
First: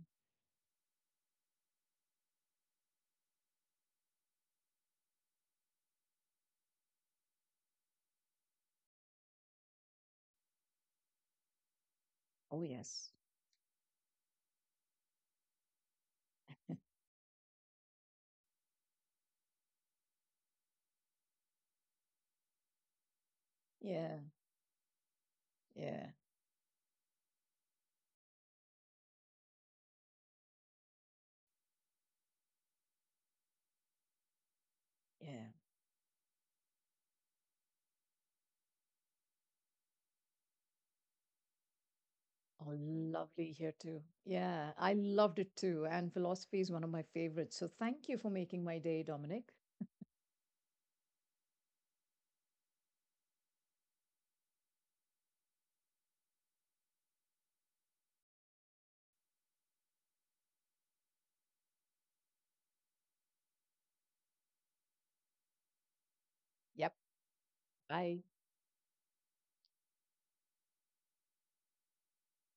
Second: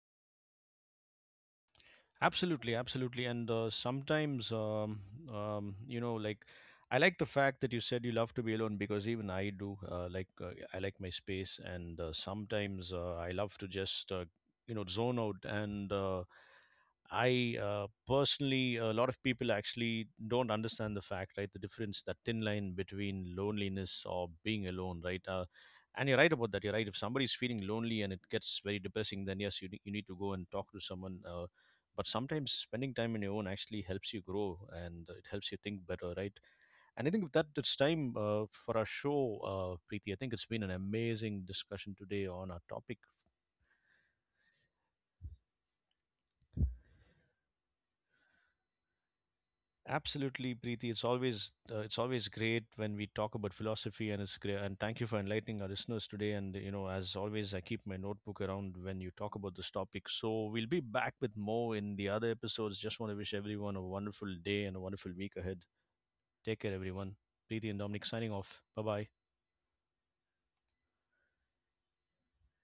Speaker 1: Absolutely, absolutely. And sometimes, you know, like, I like the fact that you said you love to be alone, because even I do. Like I like my space, and
Speaker 2: Oh
Speaker 1: sometimes
Speaker 2: yes.
Speaker 1: I love to just, you know, zone out. And I personally, a lot of people actually don't understand the fact, right? The difference, that thin line between loneliness
Speaker 2: Yeah,
Speaker 1: or being alone, right?
Speaker 2: yeah,
Speaker 1: And you're right about that. You're right. If somebody's feeling lonely and it gets very depressing, then yes, ne- you need to go and talk to someone. But sometimes spending time on your own actually helps you grow, and it
Speaker 2: yeah.
Speaker 1: helps you think better, right? And I think with that, it's time for our show. Uh, Preeti, I think it's been an amazing discussion today on our
Speaker 2: Oh,
Speaker 1: topic.
Speaker 2: lovely, here too. Yeah, I loved it too, and philosophy is one of my favorites, so thank you for making my day, Dominic.
Speaker 1: Absolutely, Preeti, it's always great when we talk about philosophy, and it's great, and thank you for enlightening our listeners today. And you know, as always, I keep my notebook around when you talk about this topic. So we'll be back with more in the other episodes. Just want to wish everyone a wonderful day and a wonderful week ahead. Take care
Speaker 2: Yep.
Speaker 1: everyone. Preeti and Dominic
Speaker 2: Bye.
Speaker 1: signing off. Bye bye.